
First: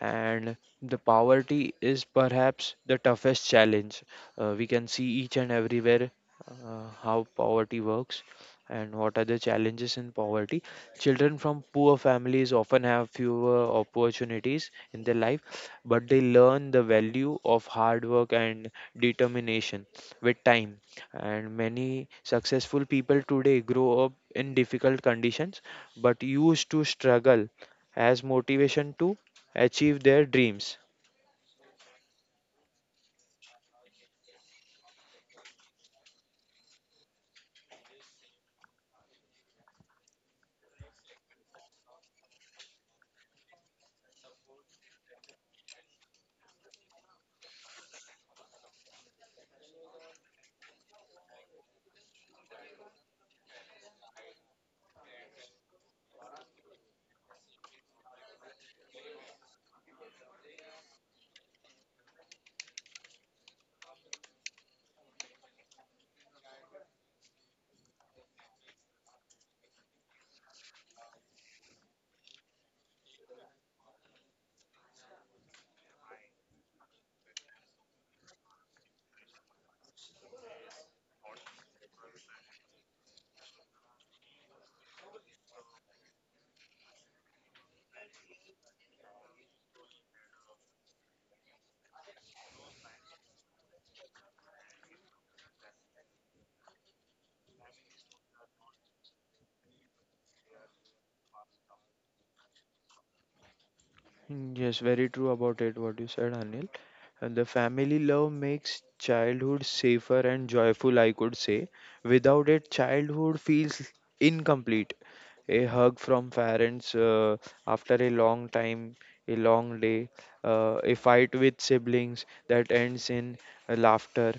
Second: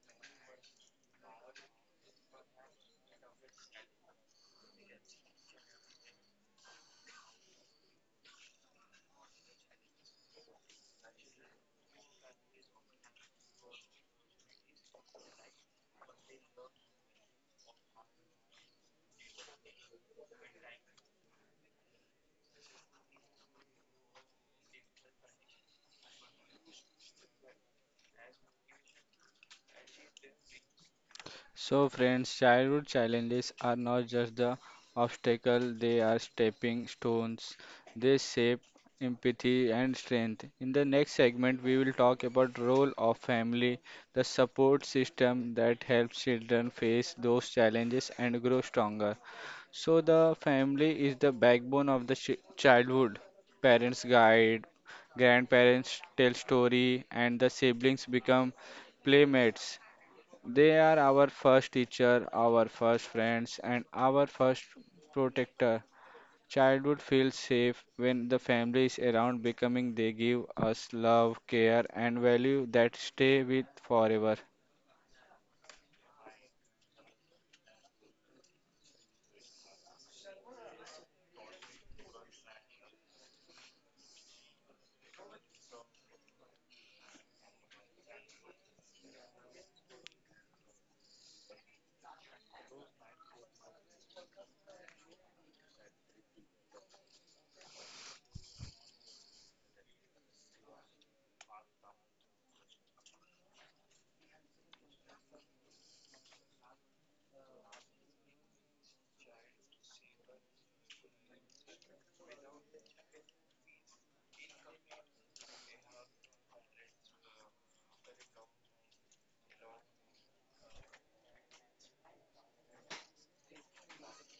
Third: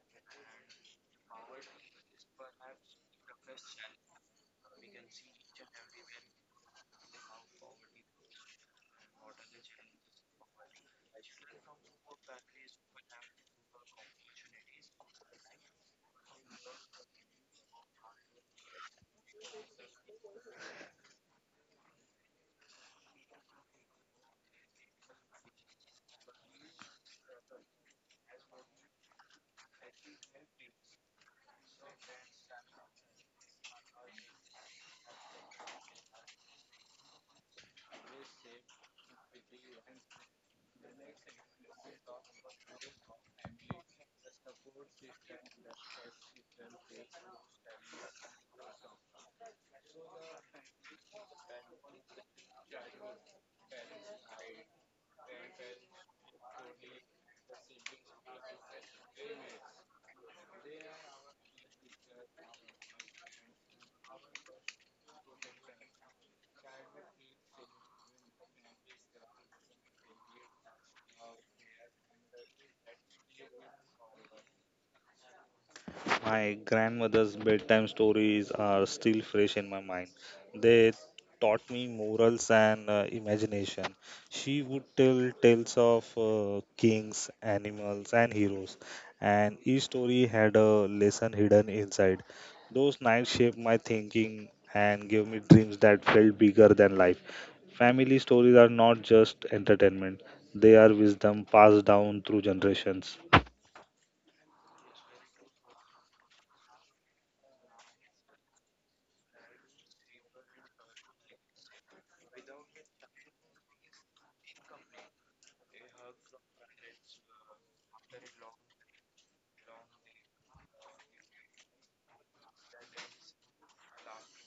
Speaker 3: And the poverty is perhaps the toughest challenge. We can see each and everywhere how poverty works and what are the challenges in poverty. Children from poor families often have fewer opportunities in their life, but they learn the value of hard work and determination with time. And many successful people today grow up in difficult conditions but used to struggle as motivation to achieve their dreams.
Speaker 1: So, friends, childhood challenges are not just the obstacle, they are stepping stones. They shape empathy and strength. In the next segment, we will talk about role of family, the support system that helps children face those challenges and grow stronger. So the family is the backbone of the childhood. Parents guide, grandparents tell story, and the siblings become playmates. They are our first teacher, our first friends, and our first protector. Childhood feels safe when the family is around, becoming they give us love, care, and value that stay with forever.
Speaker 2: My grandmother's bedtime stories are still fresh in my mind. They taught me morals and imagination. She would tell tales of kings, animals, and heroes, and each story had a lesson hidden inside. Those nights shaped my thinking and gave me dreams that felt bigger than life. Family stories are not just entertainment, they are wisdom passed down through generations.
Speaker 3: Mm, yes, very true about it, what you said, Anil. And the family love makes childhood safer and joyful, I could say. Without it, childhood feels incomplete. A hug from parents after a long time, a long day, a fight with siblings that ends in laughter.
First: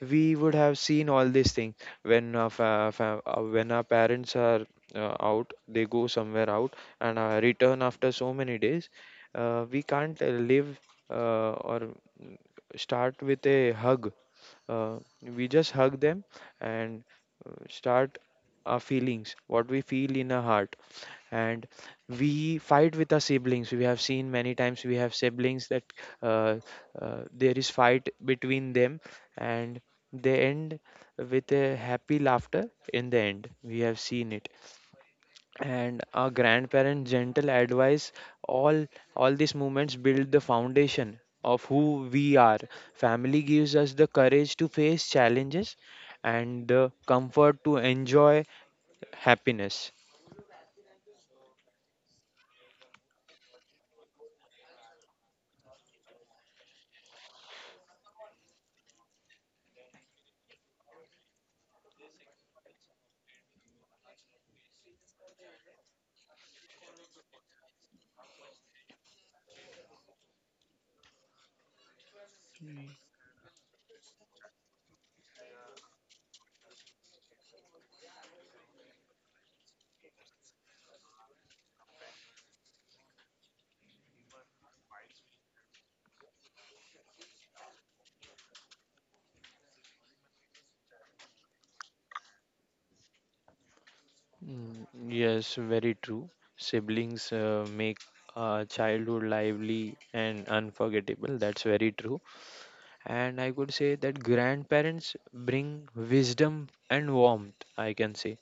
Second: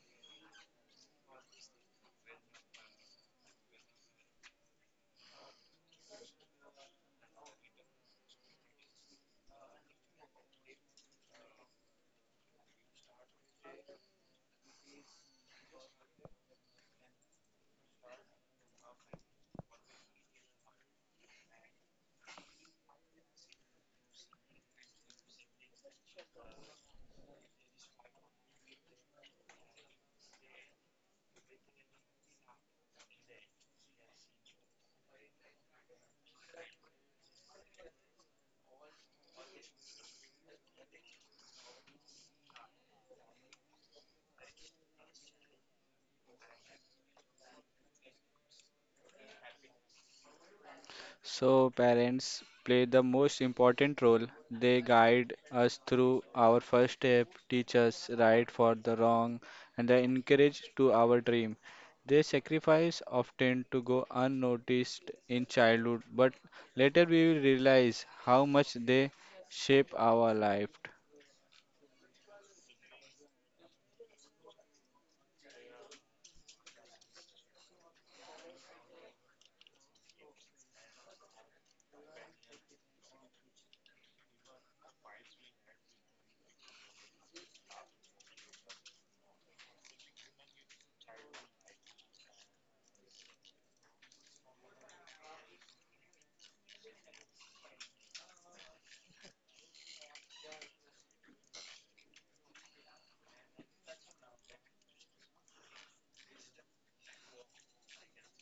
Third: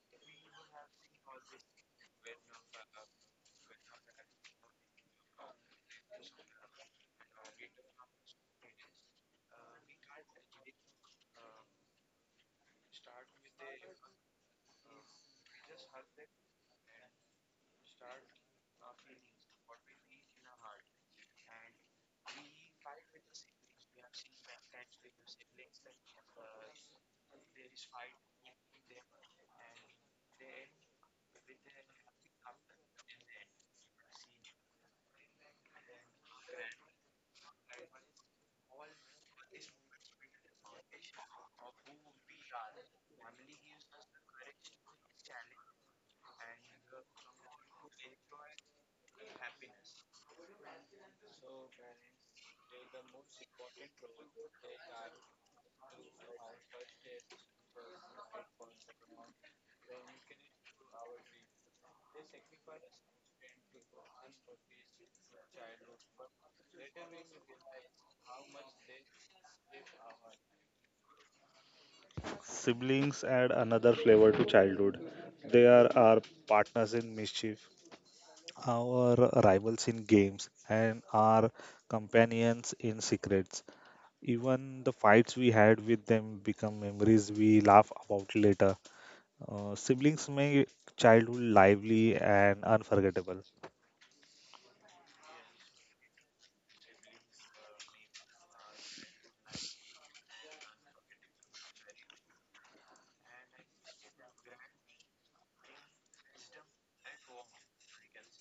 Speaker 3: We would have seen all these things when our when our parents are out, they go somewhere out and return after so many days. We can't live uh, or mm, start with a hug. Uh, we just hug them and start our feelings, what we feel in our heart. And we fight with our siblings. We have seen many times we have siblings that uh, there is fight between them and they end with a happy laughter in the end, we have seen it. And our grandparents' gentle advice, all all these moments build the foundation of who we are. Family gives us the courage to face challenges and the comfort to enjoy happiness.
Speaker 1: So, parents play the most important role. They guide us through our first step, teach us right for the wrong, and they encourage to our dream. Their sacrifice often to go unnoticed in childhood, but later we will realize how much they shape our life.
Speaker 2: Siblings add another flavor to childhood. They are our partners in mischief, our rivals in games, and our companions in secrets. Even the fights we had with them become memories we laugh about later. Siblings make childhood lively and unforgettable.
Speaker 3: Yes, very true. Siblings make childhood lively and unforgettable. That's very true. And I could say that grandparents bring wisdom and warmth, I can say.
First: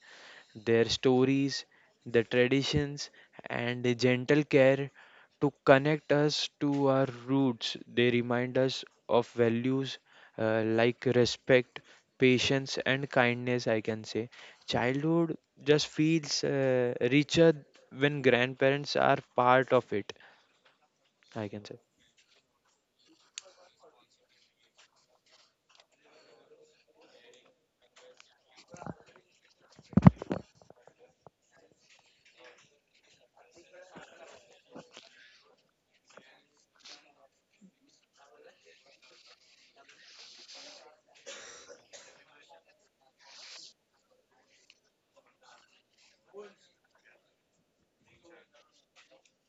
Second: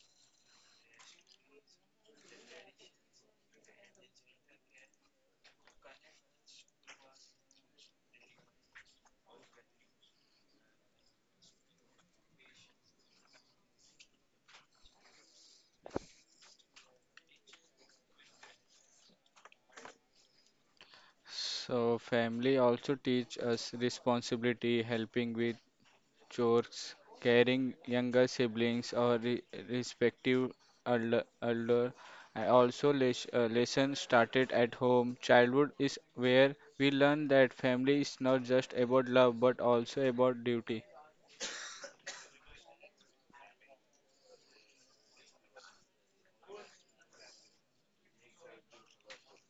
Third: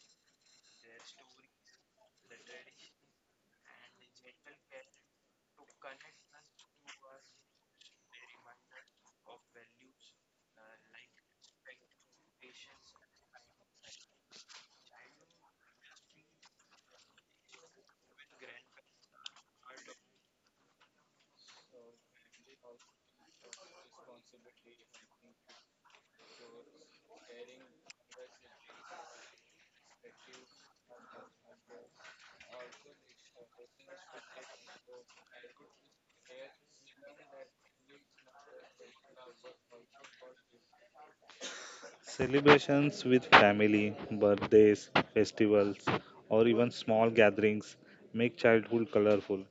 Speaker 3: Their stories, the traditions, and the gentle care to connect us to our roots. They remind us of values like respect, patience, and kindness. I can say childhood just feels richer when grandparents are part of it. I can say
Speaker 1: So, family also teach us responsibility, helping with chores, caring younger siblings or respective elder, elder. I also lesson started at home. Childhood is where we learn that family is not just about love but also about duty.
Speaker 2: Celebrations with family, birthdays, festivals, or even small gatherings make childhood colorful.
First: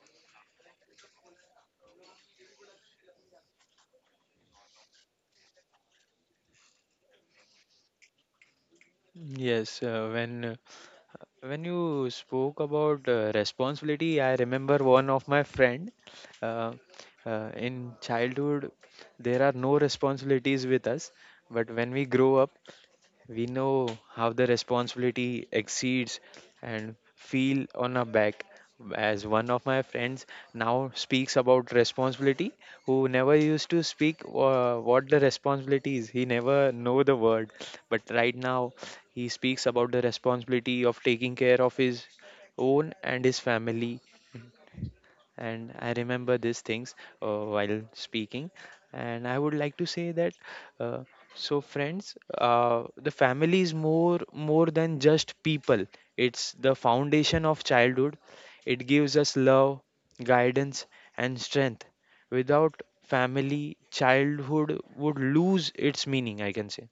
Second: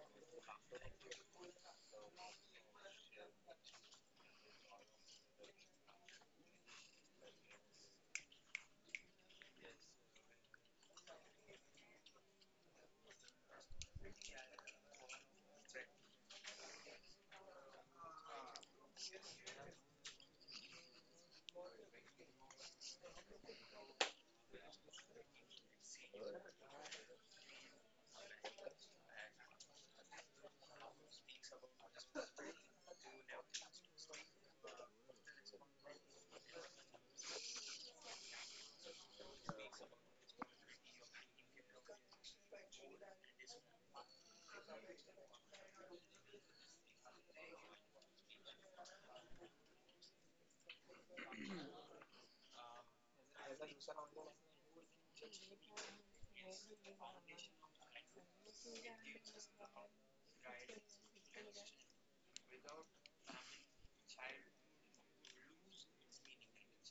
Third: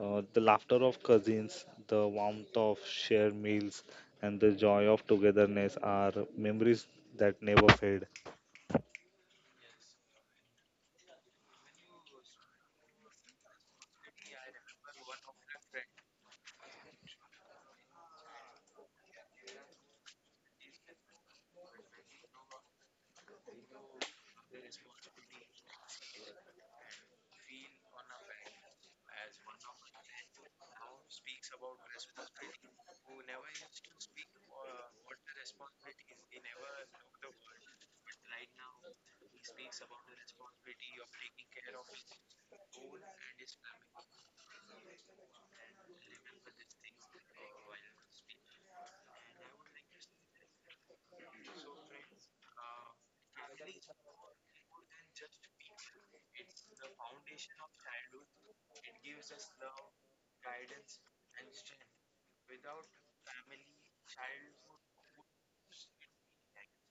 Speaker 2: The laughter of cousins, the warmth of shared meals, and the joy of togetherness are memories that never fade.
Speaker 3: yes. When you spoke about responsibility, I remember one of my friend. uh, in childhood there are no responsibilities with us, but when we grow up we know how the responsibility exceeds and feel on our back, as one of my friends now speaks about responsibility, who never used to speak what the responsibility is, he never know the word. But right now he speaks about the responsibility of taking care of his own and his family, and I remember these things while speaking. And I would like to say that uh, so friends, the family is more than just people. It's the foundation of childhood. It gives us love, guidance, and strength. Without family, childhood would lose its meaning. I can say.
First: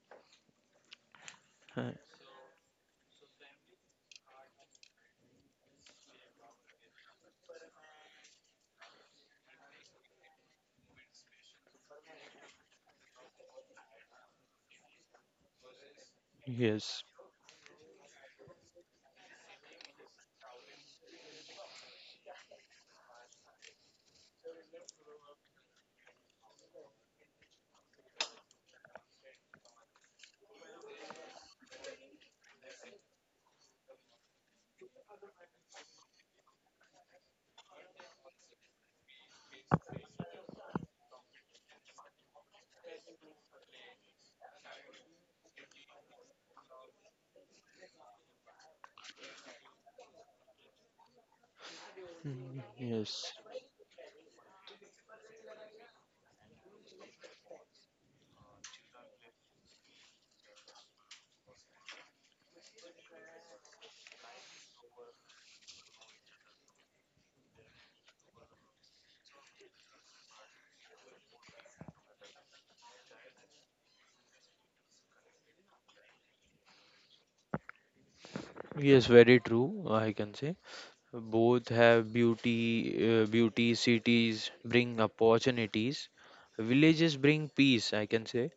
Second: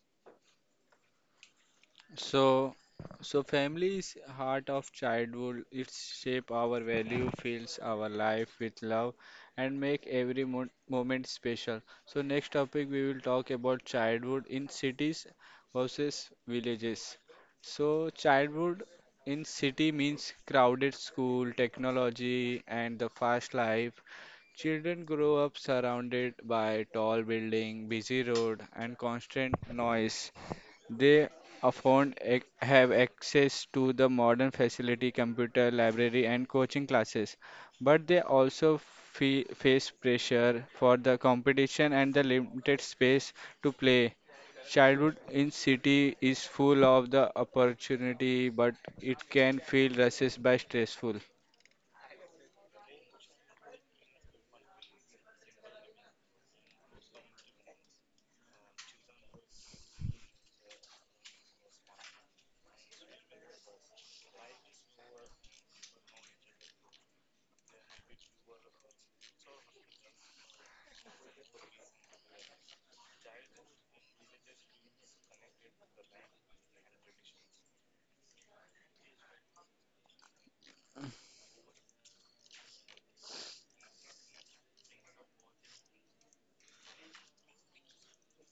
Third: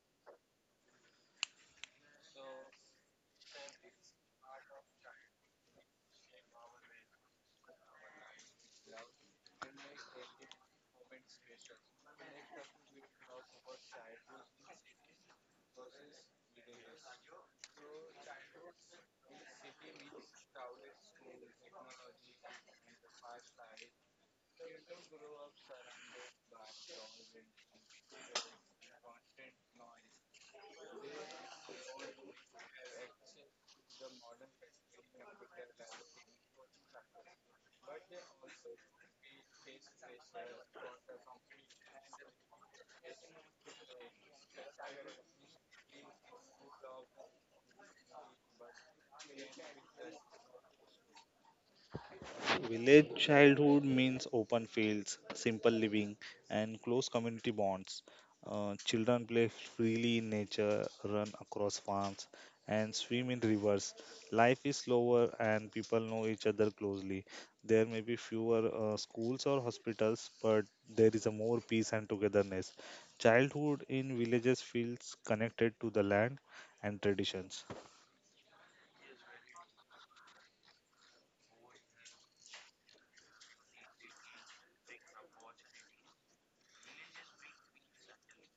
Speaker 3: Uh,
Speaker 1: So, so family is heart of childhood. It shape our value, fills our life with love, and make every mo moment special. So next topic we will talk about childhood in cities versus
Speaker 3: Yes,
Speaker 1: villages. So childhood in city means crowded school, technology, and the fast life. Children grow up surrounded by tall building, busy road, and constant noise. They often have access to the modern facility, computer, library, and coaching classes, but they also fe face pressure for the competition and the limited space to play. Childhood in city is full of the opportunity, but it can feel rushed by stressful.
Speaker 2: Village
Speaker 3: Yes,
Speaker 2: childhood means open fields, simple living, and close community bonds. Children play freely in nature, run across farms, and swim in rivers. Life is slower, and people know each other closely. There may be fewer schools or hospitals, but there is a more peace and togetherness. Childhood in villages feels connected to the land and traditions.
Speaker 3: yes, very true, I can say. Both have beauty, beauty cities bring opportunities. Villages bring peace, I can say.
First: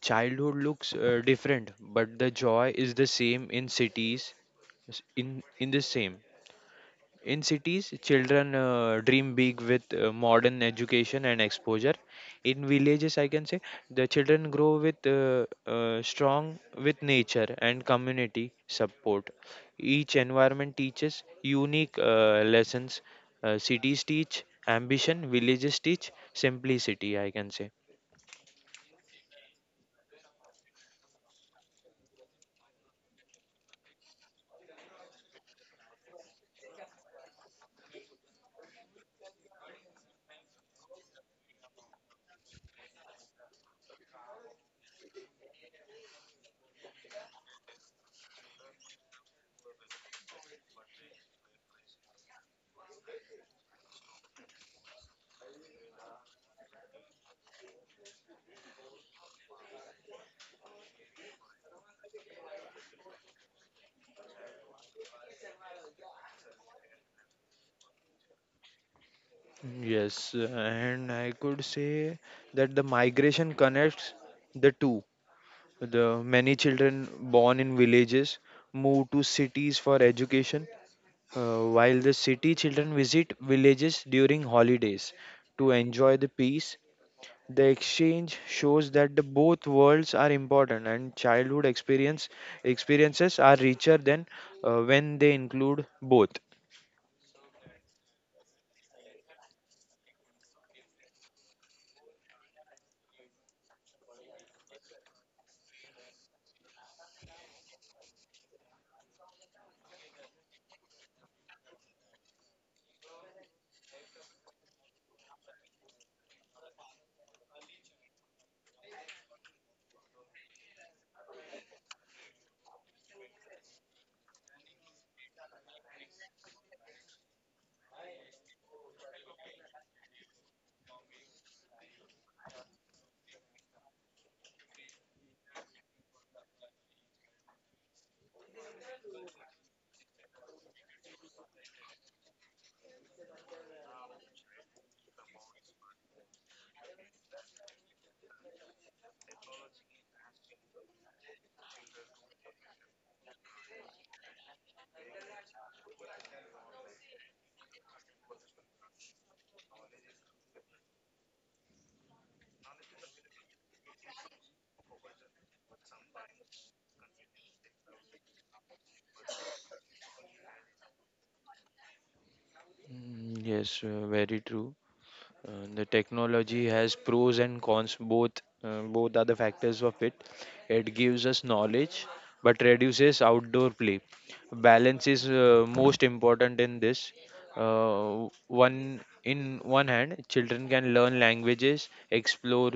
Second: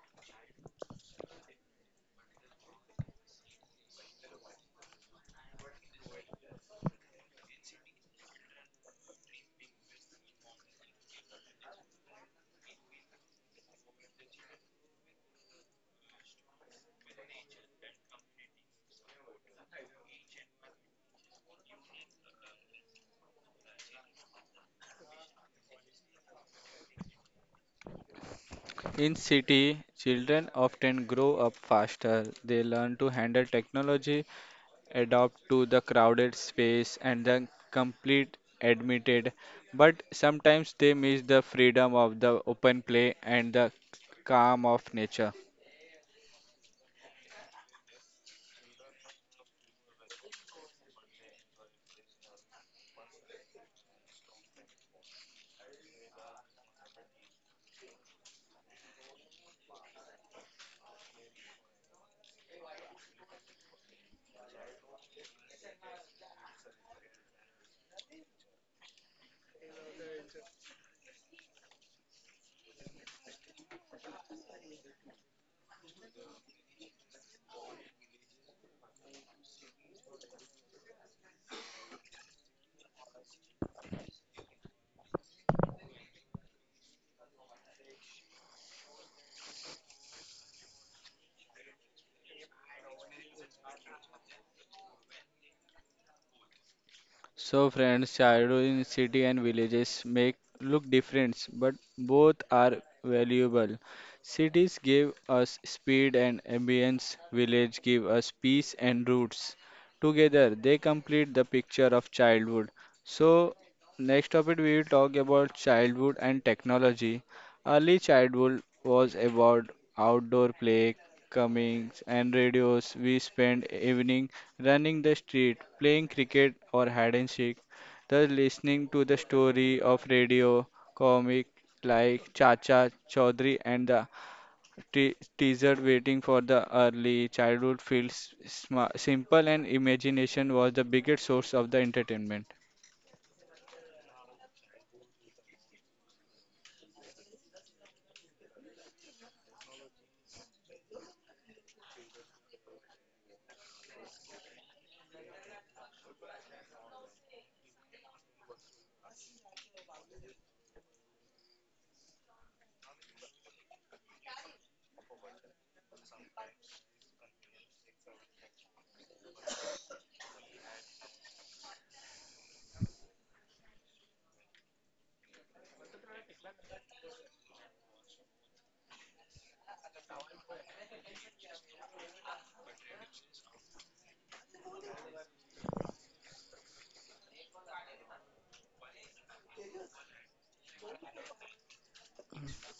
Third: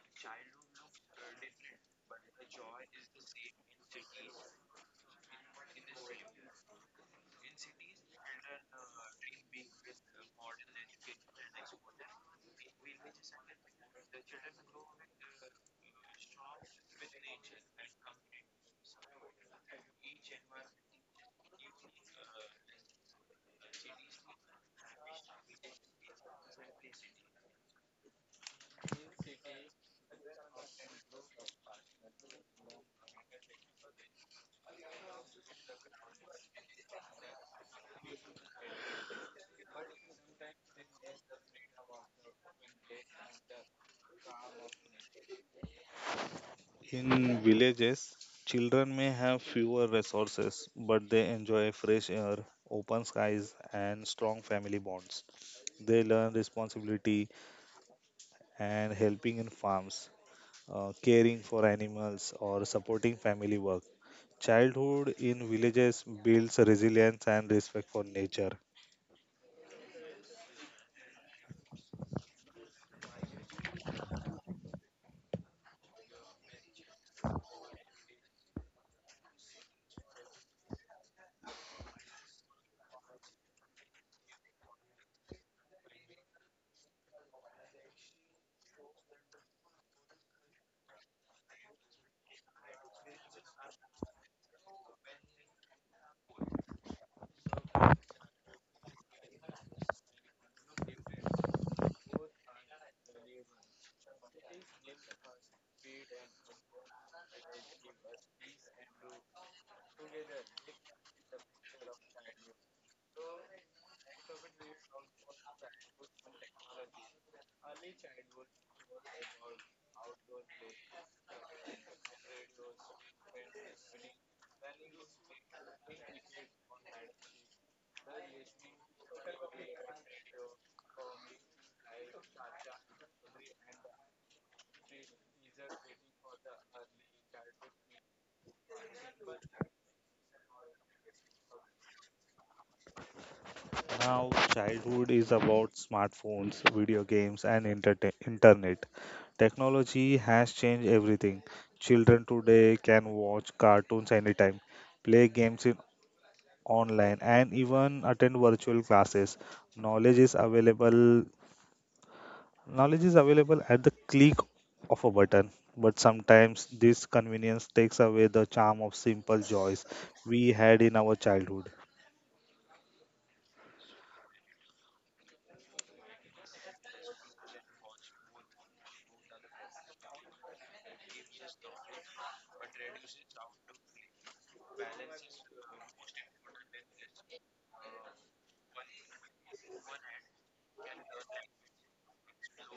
Speaker 3: Childhood looks different, but the joy is the same in cities, in the same. In cities, children dream big with modern education and exposure. In villages, I can say the children grow with strong with nature and community support. Each environment teaches unique lessons. Cities teach ambition, villages teach simplicity. I can say
Speaker 1: In city, children often grow up faster. They learn to handle technology, adapt to the crowded space and the complete admitted but sometimes they miss the freedom of the open play and the calm of nature.
Speaker 2: In villages, children may have fewer resources, but they enjoy fresh air, open skies, and strong family bonds. They learn responsibility and helping in farms, caring for animals, or supporting family work. Childhood in villages builds resilience and respect for nature.
Speaker 3: yes, and I could say that the migration connects the two. The many children born in villages move to cities for education, while the city children visit villages during holidays to enjoy the peace. The exchange shows that the both worlds are important and childhood experiences are richer than when they include both.
Speaker 1: So friends, childhood in city and villages make look different, but both are valuable. Cities give us speed and ambience, village give us peace and roots. Together they complete the picture of childhood. So next topic we will talk about childhood and technology. Early childhood was about outdoor play, comings and radios. We spent evening running the street, playing cricket or hide and seek, thus listening to the story of radio comic like Chacha Chaudhary and the teaser waiting for the early childhood feels sma simple and imagination was the biggest source of the entertainment.
Speaker 2: Now, childhood is about smartphones, video games, and internet. Technology has changed everything. Children today can watch cartoons anytime, play games in online, and even attend virtual classes. Knowledge is available. Knowledge is available at the click of a button. But sometimes this convenience takes away the charm of simple joys we had in our childhood.
Speaker 3: Yes, very true. The technology has pros and cons, both both are the factors of it. It gives us knowledge but reduces outdoor play. Balance is most important in this. One in one hand, children can learn languages, explore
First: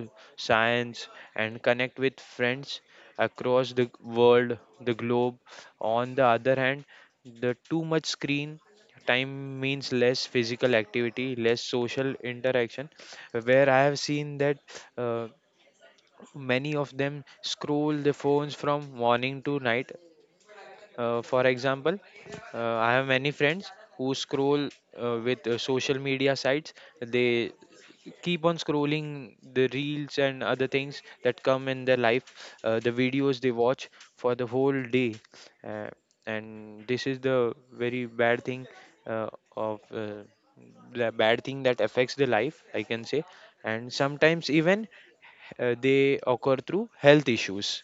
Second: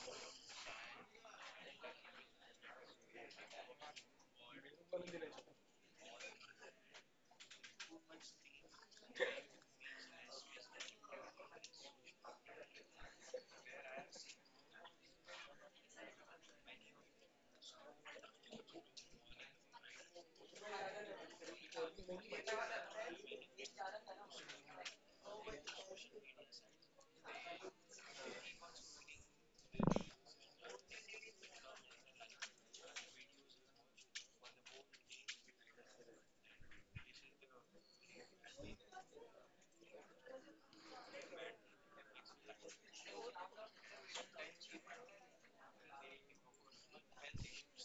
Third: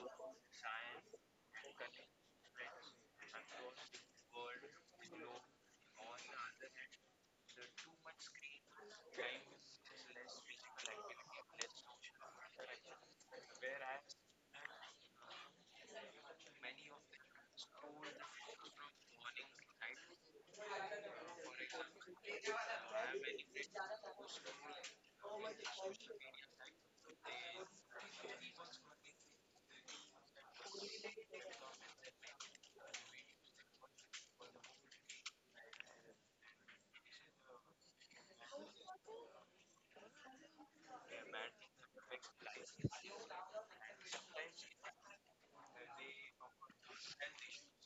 Speaker 3: science, and connect with friends across the world, the globe. On the other hand, the too much screen time means less physical activity, less social interaction. Where I have seen that uh, many of them scroll the phones from morning to night, for example, I have many friends who scroll with social media sites. They keep on scrolling the reels and other things that come in their life, the videos they watch for the whole day. Uh, and this is the very bad thing uh, of the bad thing that affects the life, I can say. And sometimes even they occur through health issues.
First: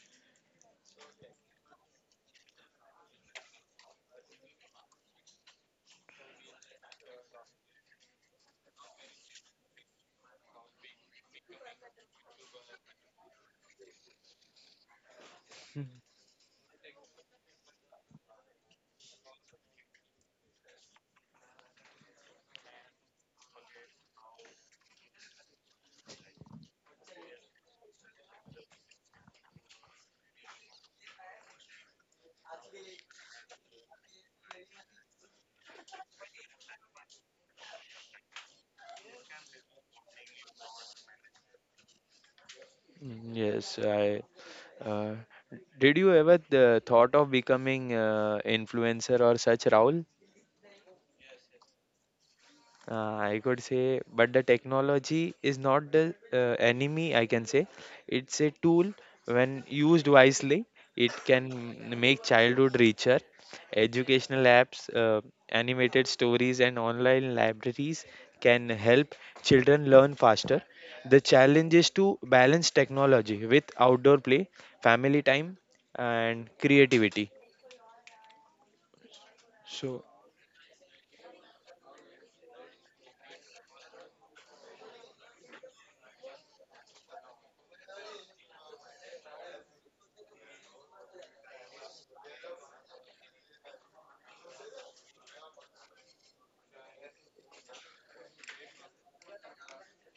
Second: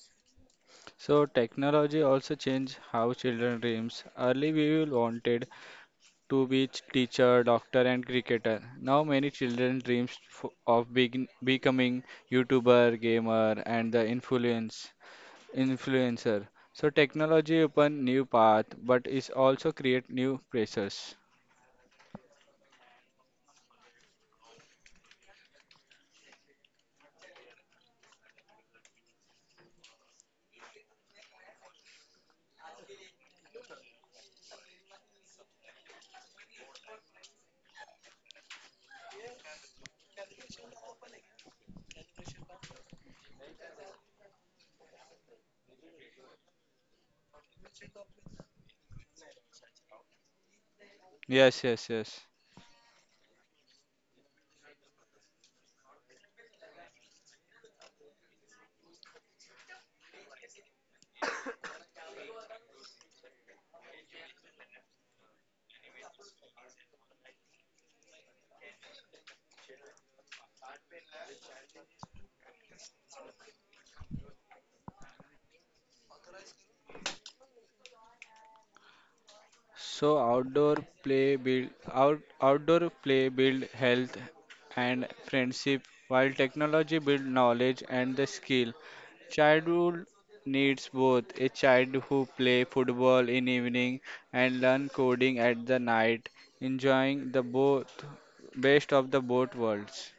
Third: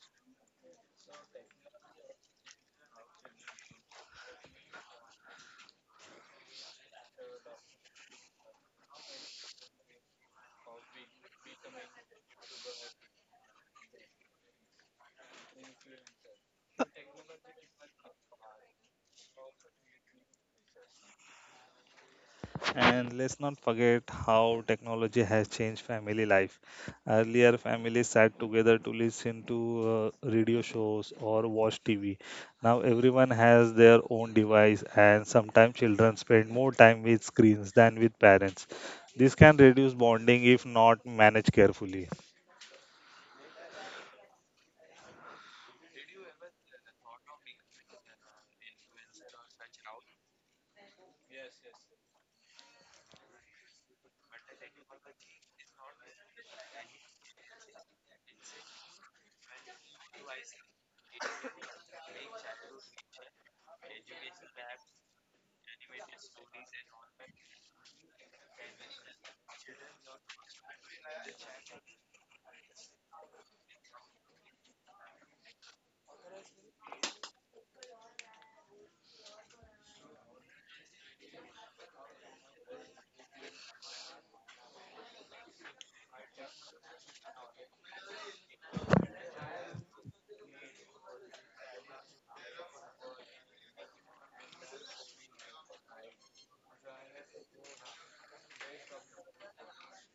Speaker 1: So technology also changed how children dreams. Early we will wanted to be teacher, doctor and cricketer. Now many children dreams of begin becoming YouTuber, gamer and the influencer. So technology open new path but is also create new pressures.
Speaker 2: And let's not forget how technology has changed family life. Earlier, families sat together to listen to radio shows or watch TV. Now, everyone has their own device, and sometimes children spend more time with screens than with parents. This can reduce bonding if not managed carefully.
Speaker 3: Yes, I. Uh, did you ever thought of becoming influencer or such, Rahul?
Speaker 1: Yes, yes, yes.
Speaker 3: I could say, but the technology is not the enemy, I can say. It's a tool when used wisely. It can make childhood richer. Educational apps, animated stories, and online libraries can help children learn faster. The challenge is to balance technology with outdoor play, family time, and creativity. So,
Speaker 1: So outdoor play build health and friendship while technology build knowledge and the skill. Childhood needs both a child who play football in evening and learn coding at the night, enjoying the both best of the both worlds.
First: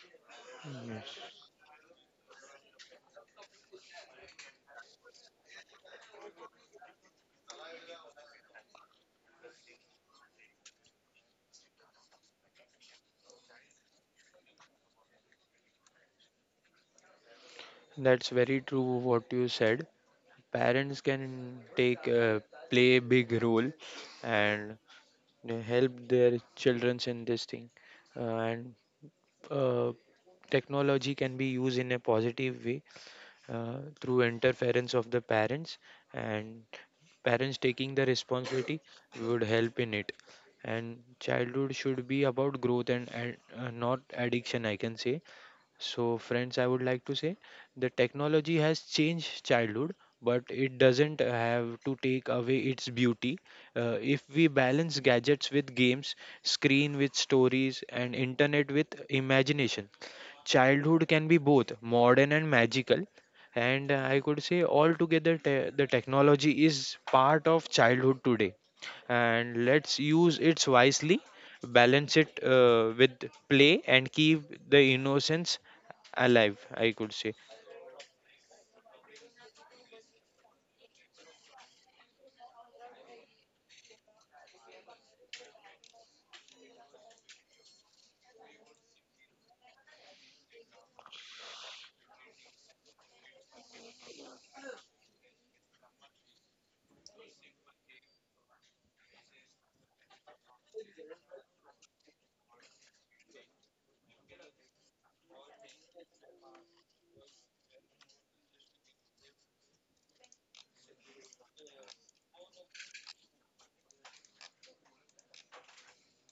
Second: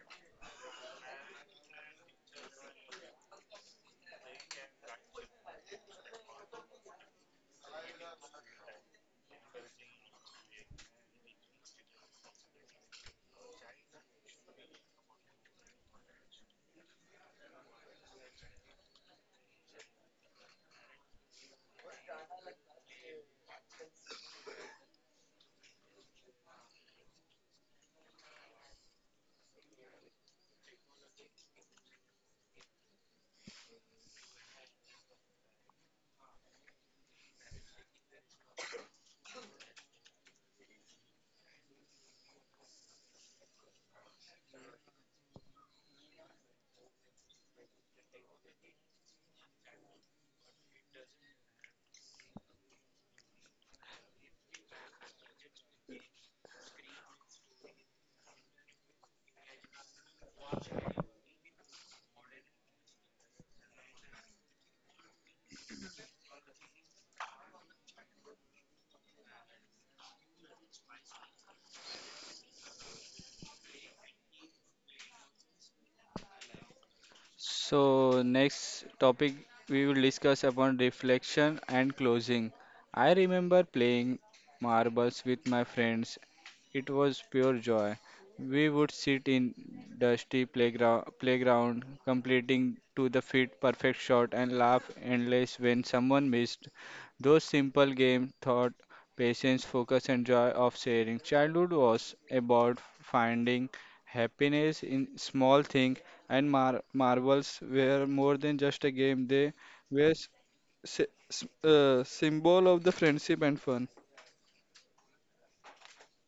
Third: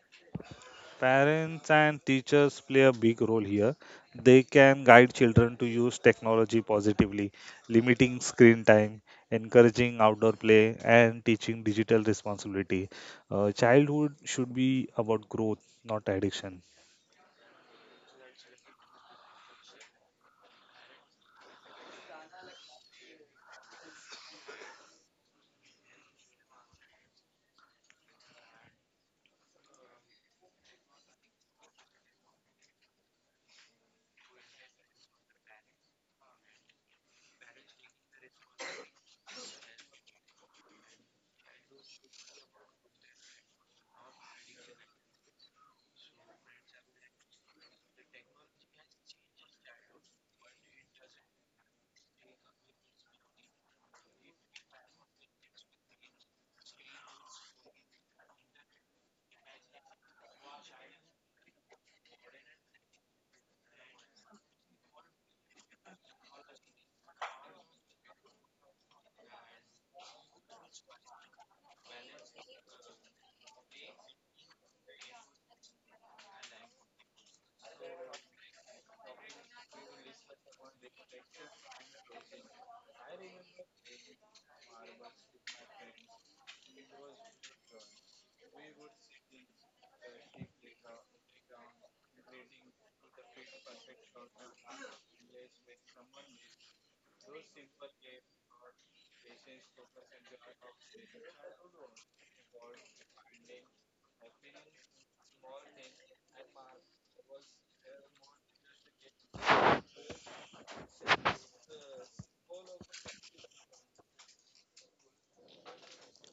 Speaker 3: yes.
Speaker 2: Parents and teachers play a big role here. They can guide children to use technology positively, limiting screen time, encouraging outdoor play, and teaching digital responsibility. Childhood should be about growth, not addiction.
Speaker 3: That's very true what you said. Parents can take play a big role, and they help their children in this thing uh, and uh, technology can be used in a positive way through interference of the parents, and parents taking the responsibility would help in it. And childhood should be about growth and, not addiction, I can say. So, friends, I would like to say the technology has changed childhood, but it doesn't have to take away its beauty. If we balance gadgets with games, screen with stories, and internet with imagination, childhood can be both modern and magical. And I could say altogether, the technology is part of childhood today, and let's use it wisely, balance it with play, and keep the innocence alive, I could say.
Speaker 1: So next topic we will discuss upon reflection and closing. I remember playing marbles with my friends. It was pure joy. We would sit in playground completing to the fit perfect shot and laugh endless when someone missed. Those simple games taught patience, focus, and joy of sharing. Childhood was about finding happiness in small things, and marbles were more than just a game, they were symbol of the friendship and fun.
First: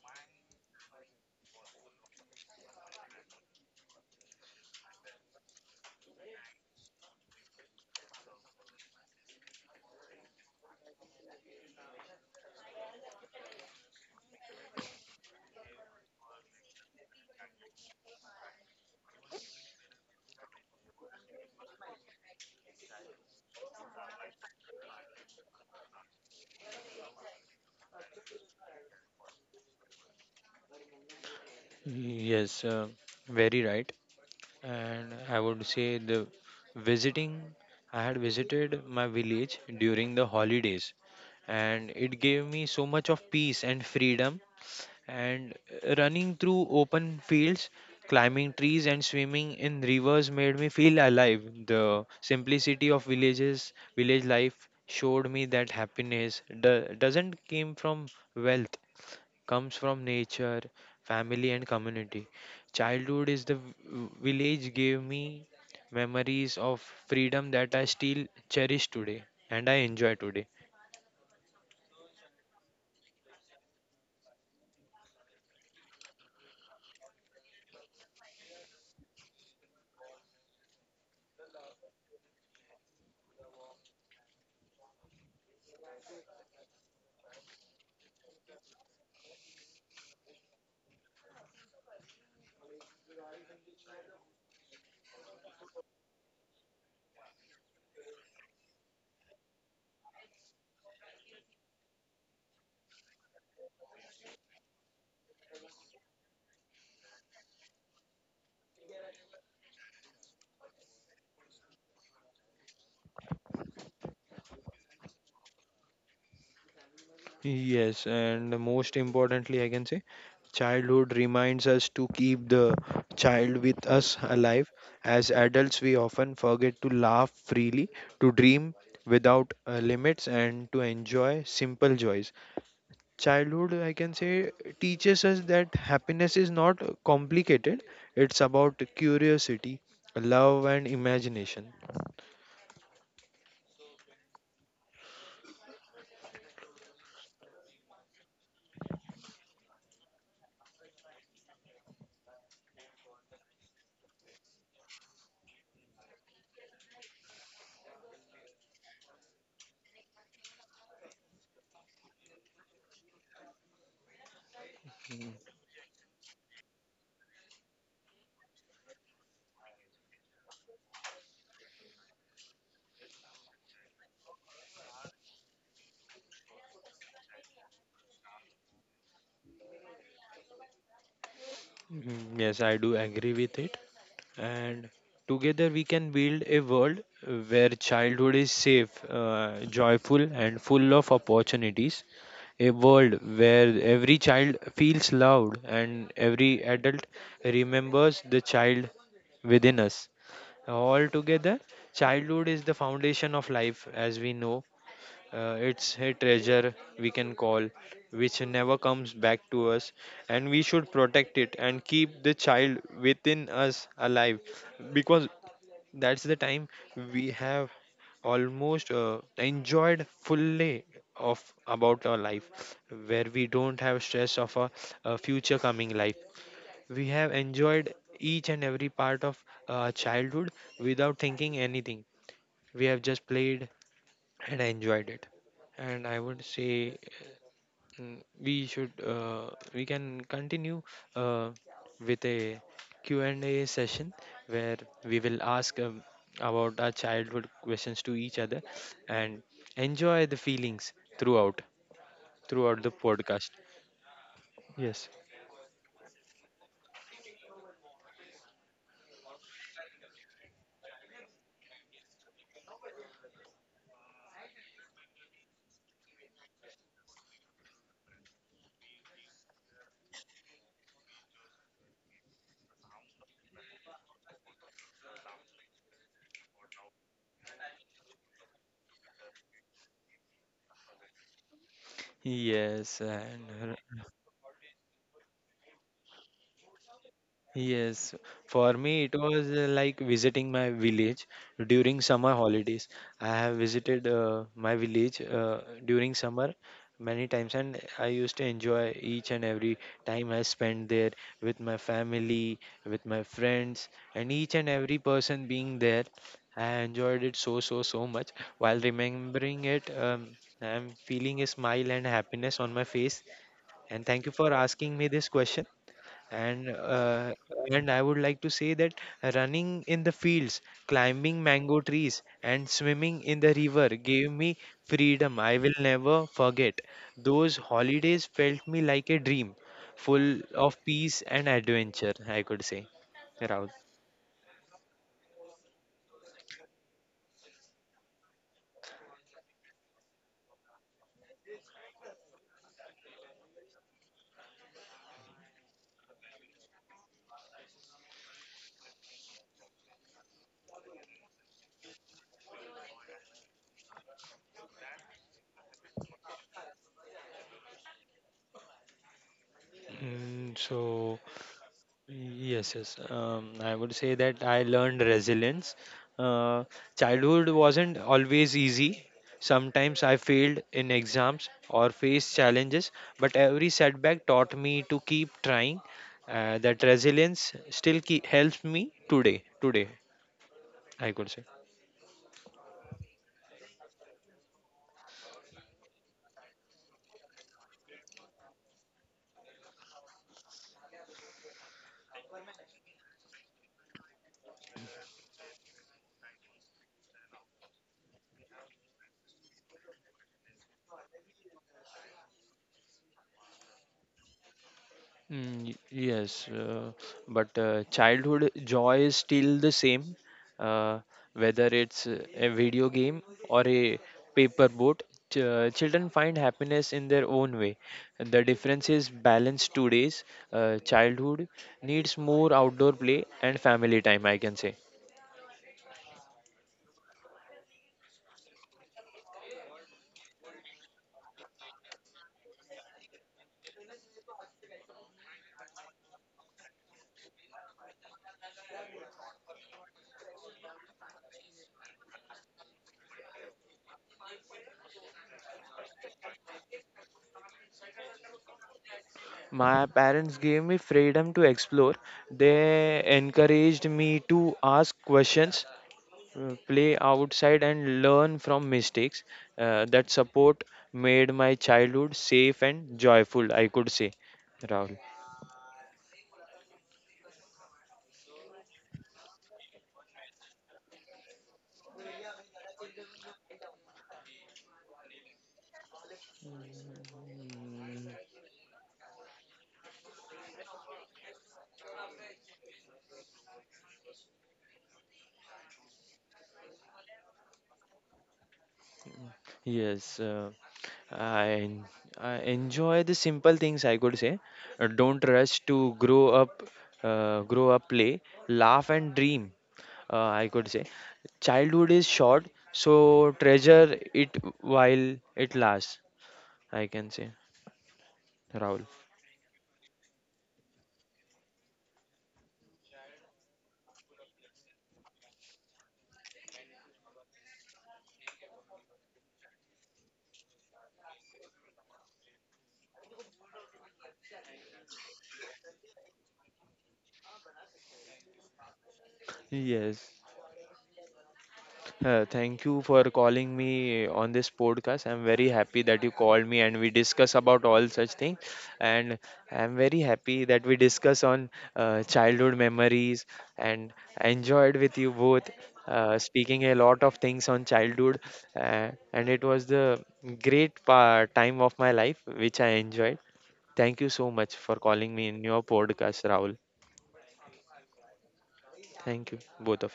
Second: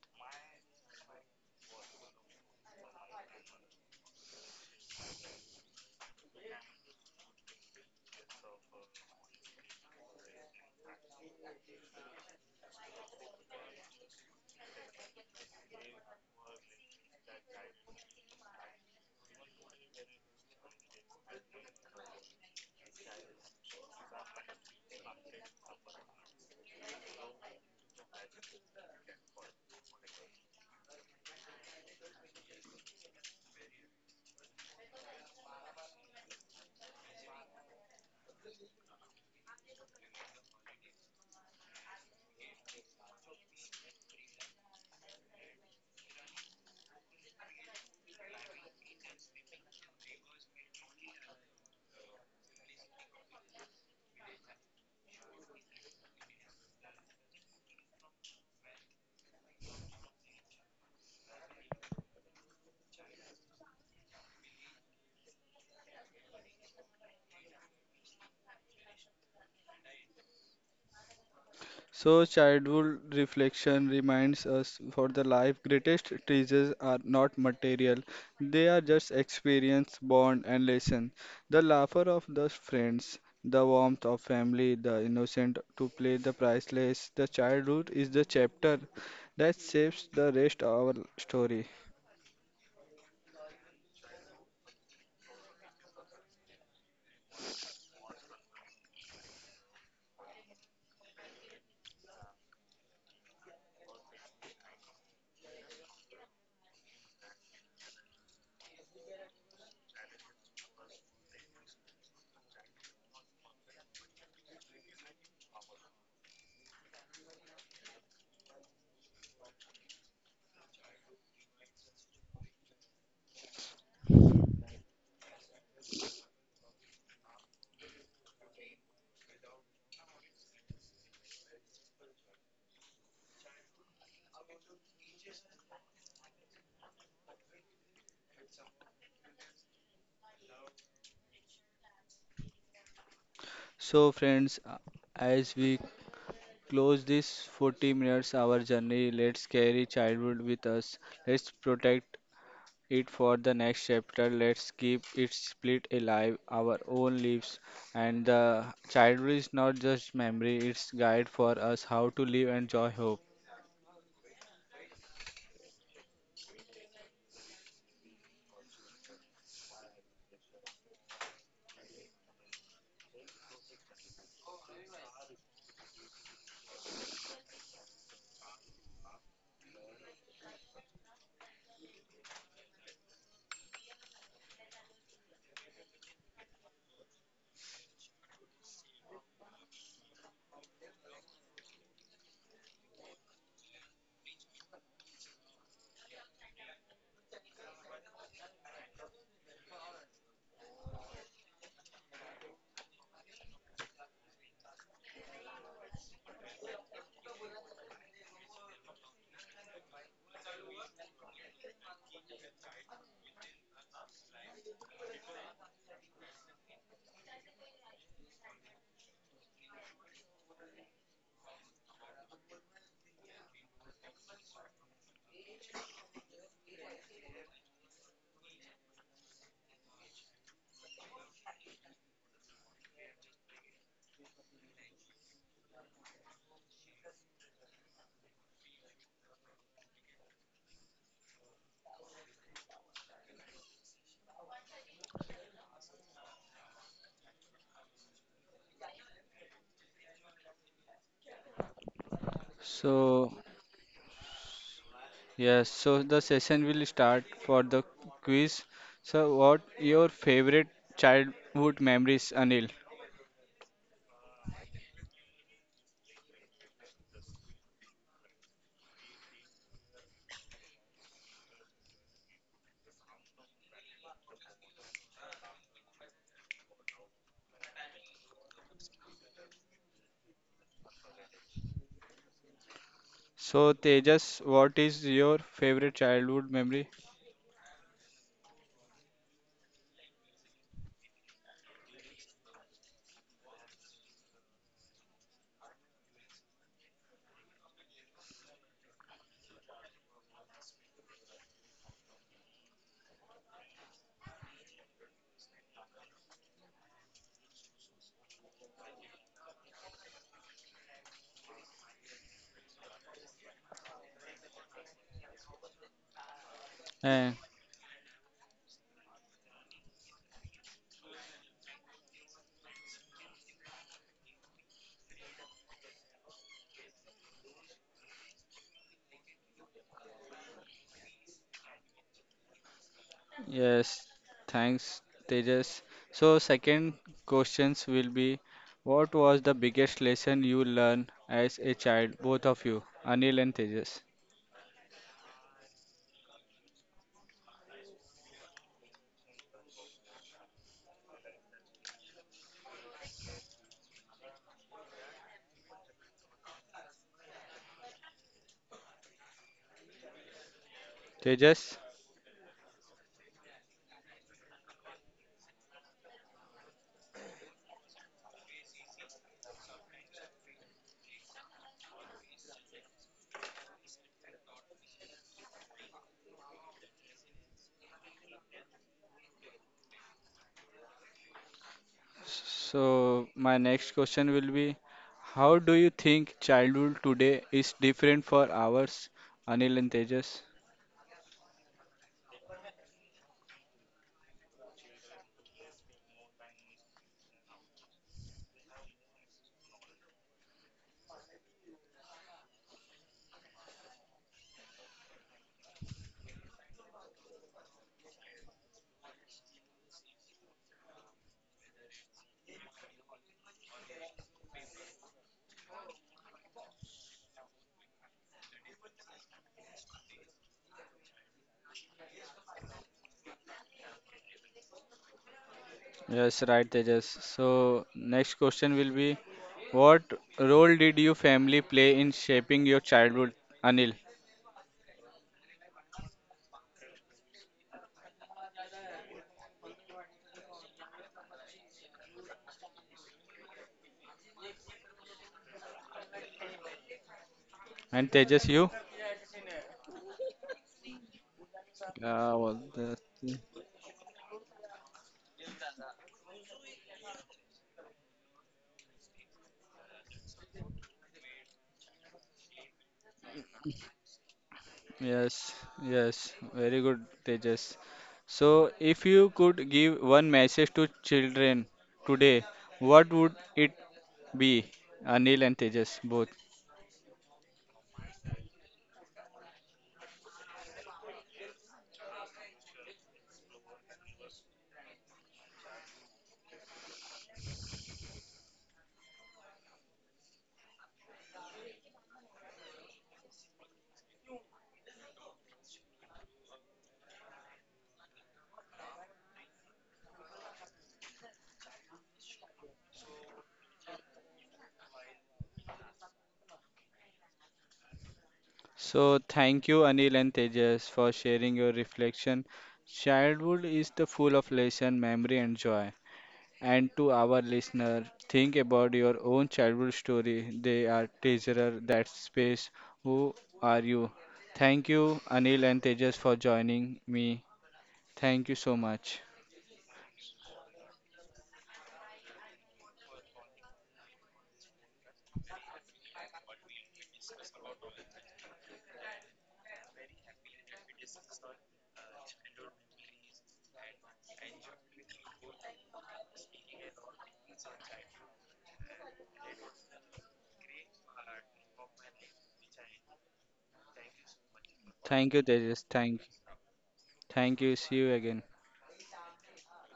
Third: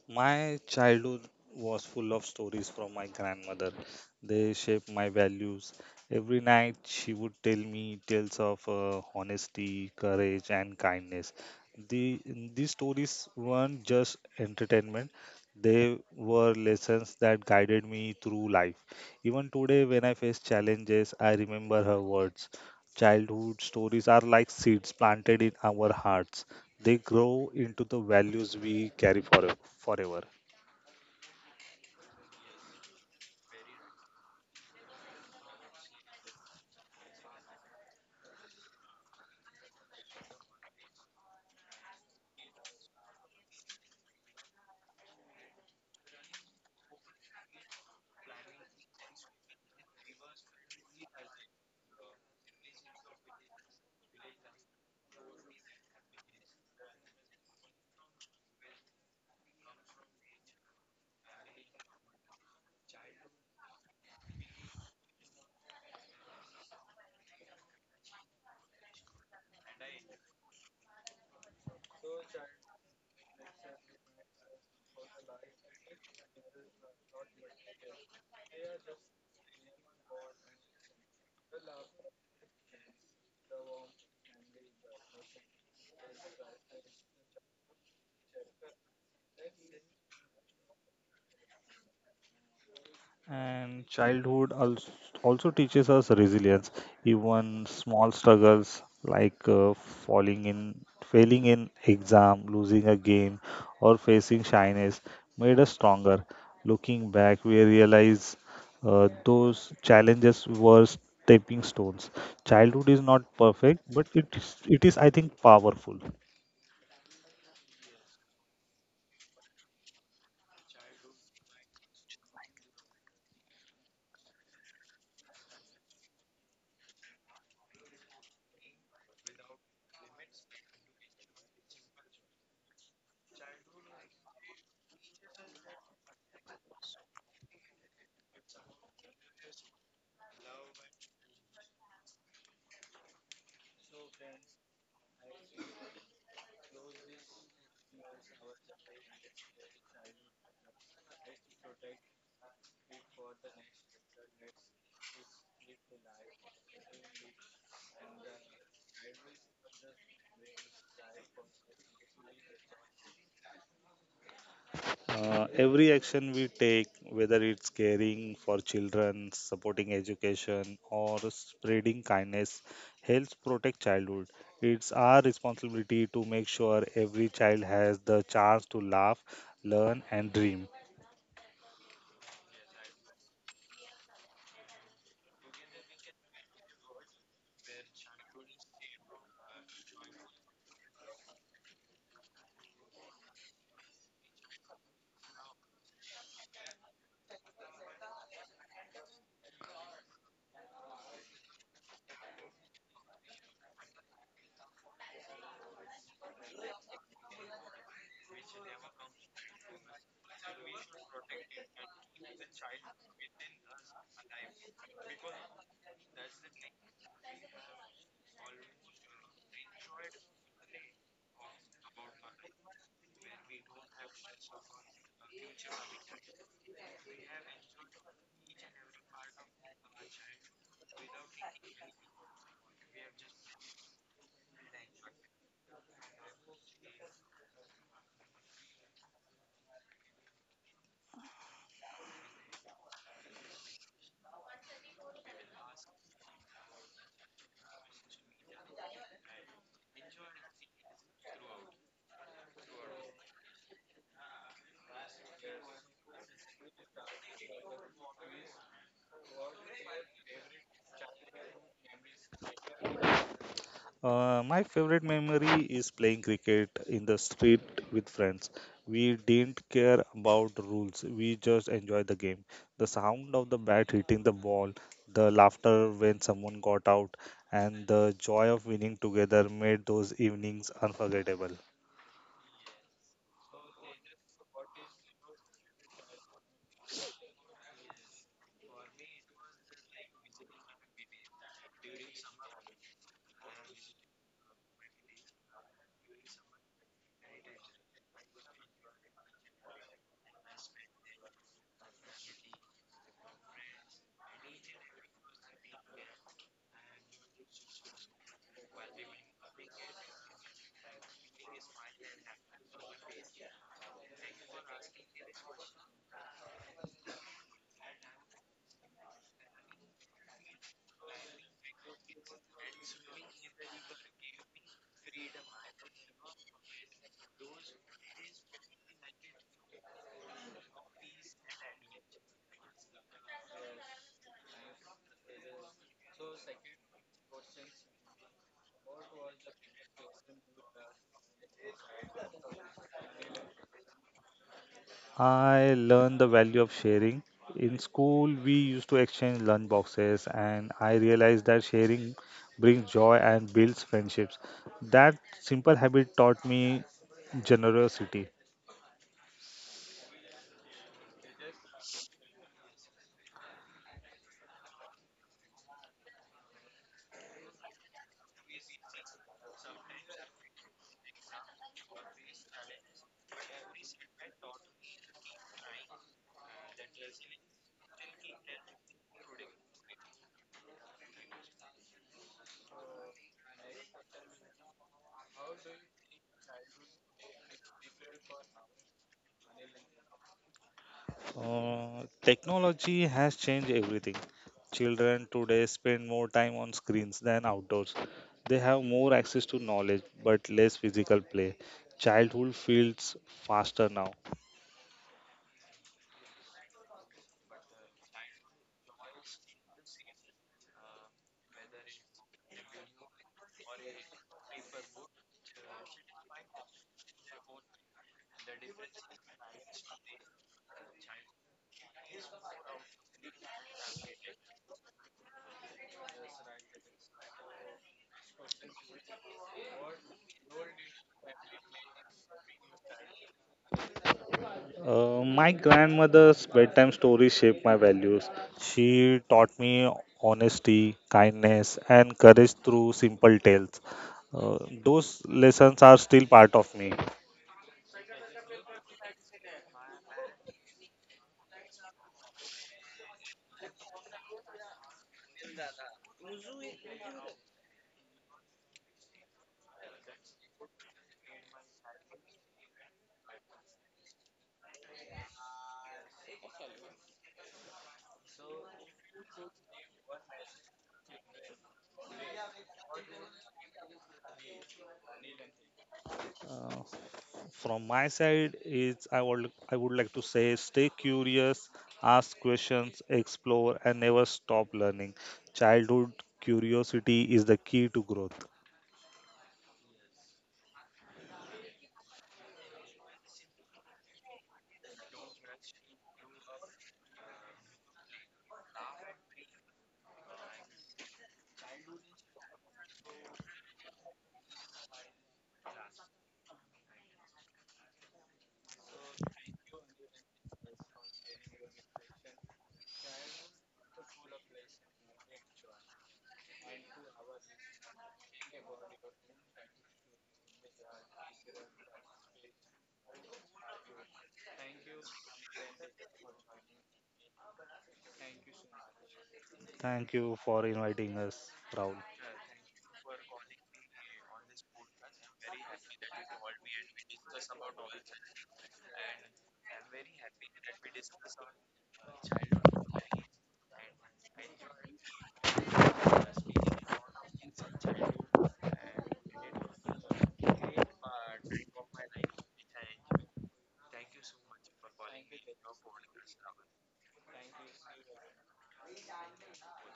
Speaker 2: My childhood was full of stories from my grandmother. They shaped my values. Every night she would tell me tales of honesty, courage, and kindness. The, these stories weren't just entertainment, they were lessons that guided me through life. Even today, when I face challenges, I remember her words. Childhood stories are like seeds planted in our hearts, they grow into the values we carry forever.
Speaker 3: Yes, very right. And I would say the visiting, I had visited my village during the holidays, and it gave me so much of peace and freedom. And running through open fields, climbing trees, and swimming in rivers made me feel alive. The simplicity of villages, village life showed me that happiness doesn't come from wealth, comes from nature, family, and community. Childhood is the village gave me memories of freedom that I still cherish today and I enjoy today.
Speaker 1: So childhood reflection reminds us for the life greatest treasures are not material. They are just experience, bond and lesson. The laughter of the friends, the warmth of family, the innocent to play the priceless. The childhood is the chapter that shapes the rest of our story.
Speaker 2: And childhood also teaches us resilience. Even small struggles like falling in, failing in exam, losing a game, or facing shyness made us stronger. Looking back, we realize those challenges were stepping stones. Childhood is not perfect, but it is, I think, powerful.
Speaker 3: Yes, and most importantly, I can say childhood reminds us to keep the child with us alive. As adults, we often forget to laugh freely, to dream without limits, and to enjoy simple joys. Childhood, I can say, teaches us that happiness is not complicated. It's about curiosity, love, and imagination.
Speaker 1: So friends, as we close this 40 minutes our journey, let's carry childhood with us. Let's protect it for the next chapter. Let's keep it split alive, our own lives. And the childhood is not just memory, it's guide for us how to live and joy hope.
Speaker 2: Every action we take, whether it's caring for children, supporting education, or spreading kindness, helps protect childhood. It's our responsibility to make sure every child has the chance to laugh, learn, and dream.
Speaker 3: Yes, I do agree with it. And together we can build a world where childhood is safe, joyful, and full of opportunities. A world where every child feels loved and every adult remembers the child within us. Altogether, childhood is the foundation of life, as we know. It's a treasure we can call, which never comes back to us, and we should protect it and keep the child within us alive, because that's the time we have almost enjoyed fully of about our life, where we don't have stress of a future coming life. We have enjoyed each and every part of childhood without thinking anything. We have just played and enjoyed it. And I would say we should we can continue uh, with a Q and a session where we will ask about our childhood questions to each other and enjoy the feelings throughout throughout the
Speaker 1: So
Speaker 3: podcast. Yes.
Speaker 1: yes, so the session will start for the quiz. So what your favorite childhood memories, Anil?
Speaker 2: My favorite memory is playing cricket in the street with friends. We didn't care about rules. We just enjoyed the game. The sound of the bat hitting the ball, the laughter when someone got out, and the joy of winning together made those evenings unforgettable.
Speaker 3: Yes, and
Speaker 1: So Tejas, what is your favorite childhood memory?
Speaker 3: yes, for me it was like visiting my village during summer holidays. I have visited my village during summer many times, and I used to enjoy each and every time I spent there with my family, with my friends, and each and every person being there. I enjoyed it so, so, so much. While remembering it, I'm feeling a smile and happiness on my face. And thank you for asking me this question. And and I would like to say that running in the fields, climbing mango trees, and swimming in the river gave me freedom I will never forget. Those holidays felt me like a dream, full of peace and adventure, I could say, Rahul.
Speaker 1: Yes, thanks, Tejas. So, second questions will be, what was the biggest lesson you learned as a child, both of you, Anil and Tejas?
Speaker 2: I learned the value of sharing. In school, we used to exchange lunch boxes, and I realized that sharing brings joy and builds friendships. That simple habit taught me generosity.
Speaker 3: Mm, so
Speaker 1: Tejas,
Speaker 3: Yes, yes. I would say that I learned resilience. Uh, Childhood wasn't always easy. Sometimes I failed in exams or faced challenges, but every setback taught me to keep trying. That resilience still keep, helps me today. Today, I could say.
Speaker 1: so my next question will be, how do you think childhood today is different for ours, Anil and Tejas?
Speaker 2: Technology has changed everything. Children today spend more time on screens than outdoors. They have more access to knowledge but less physical play. Childhood feels faster now.
Speaker 3: Mm, y- yes, but childhood joy is still the same, uh, whether it's a video game or a paper boat. Children find happiness in their own way. The difference is balance today's childhood needs more outdoor play and family time, I can say.
Speaker 1: Yes, right, Tejas. So, next question will be, what role did your family play in shaping your childhood, Anil?
Speaker 2: My grandmother's bedtime stories shaped my values. She taught me honesty, kindness, and courage through simple tales. Uh, those lessons are still part of me.
Speaker 1: And Tejas, you?
Speaker 3: My parents gave me freedom to explore.
Speaker 1: Yeah, well, the,
Speaker 3: They encouraged me to ask questions, play outside, and learn from mistakes. That support made my childhood safe and joyful, I could say, Rahul.
Speaker 1: yes, yes, very good, Tejas. So, if you could give one message to children today, what would it be, Anil and Tejas both?
Speaker 2: Uh, from my
Speaker 3: Mm,
Speaker 2: side, is I would like to say, stay curious, ask questions, explore, and never stop learning. Childhood curiosity is the key to growth.
Speaker 3: Yes, I, en- I enjoy the simple things, I could say. Don't rush to grow up, play, laugh, and dream, I could say. Childhood is short, so treasure it while it lasts, I can say, Rahul.
Speaker 1: So, thank you, Anil and Tejas, for sharing your reflection. Childhood is the full of lesson, memory, and joy. And to our listener, think about your own childhood story. They are treasurer that space. Who are you? Thank you, Anil and Tejas, for joining me. Thank you so much.
Speaker 2: Thank
Speaker 3: Yes.
Speaker 2: you for inviting us, Raul.
Speaker 3: Thank you for calling me on this podcast. I'm very happy that you called me and we discuss about all such things. And I'm very happy that we discuss on childhood memories, and I enjoyed with you both speaking a lot of things on childhood. And it was the great time of my life which I enjoyed. Thank you so much for calling me
Speaker 1: Thank you,
Speaker 3: in your
Speaker 1: Tejas.
Speaker 3: podcast, Rahul.
Speaker 1: Thank you. See you again.
Speaker 3: Thank you, both of you.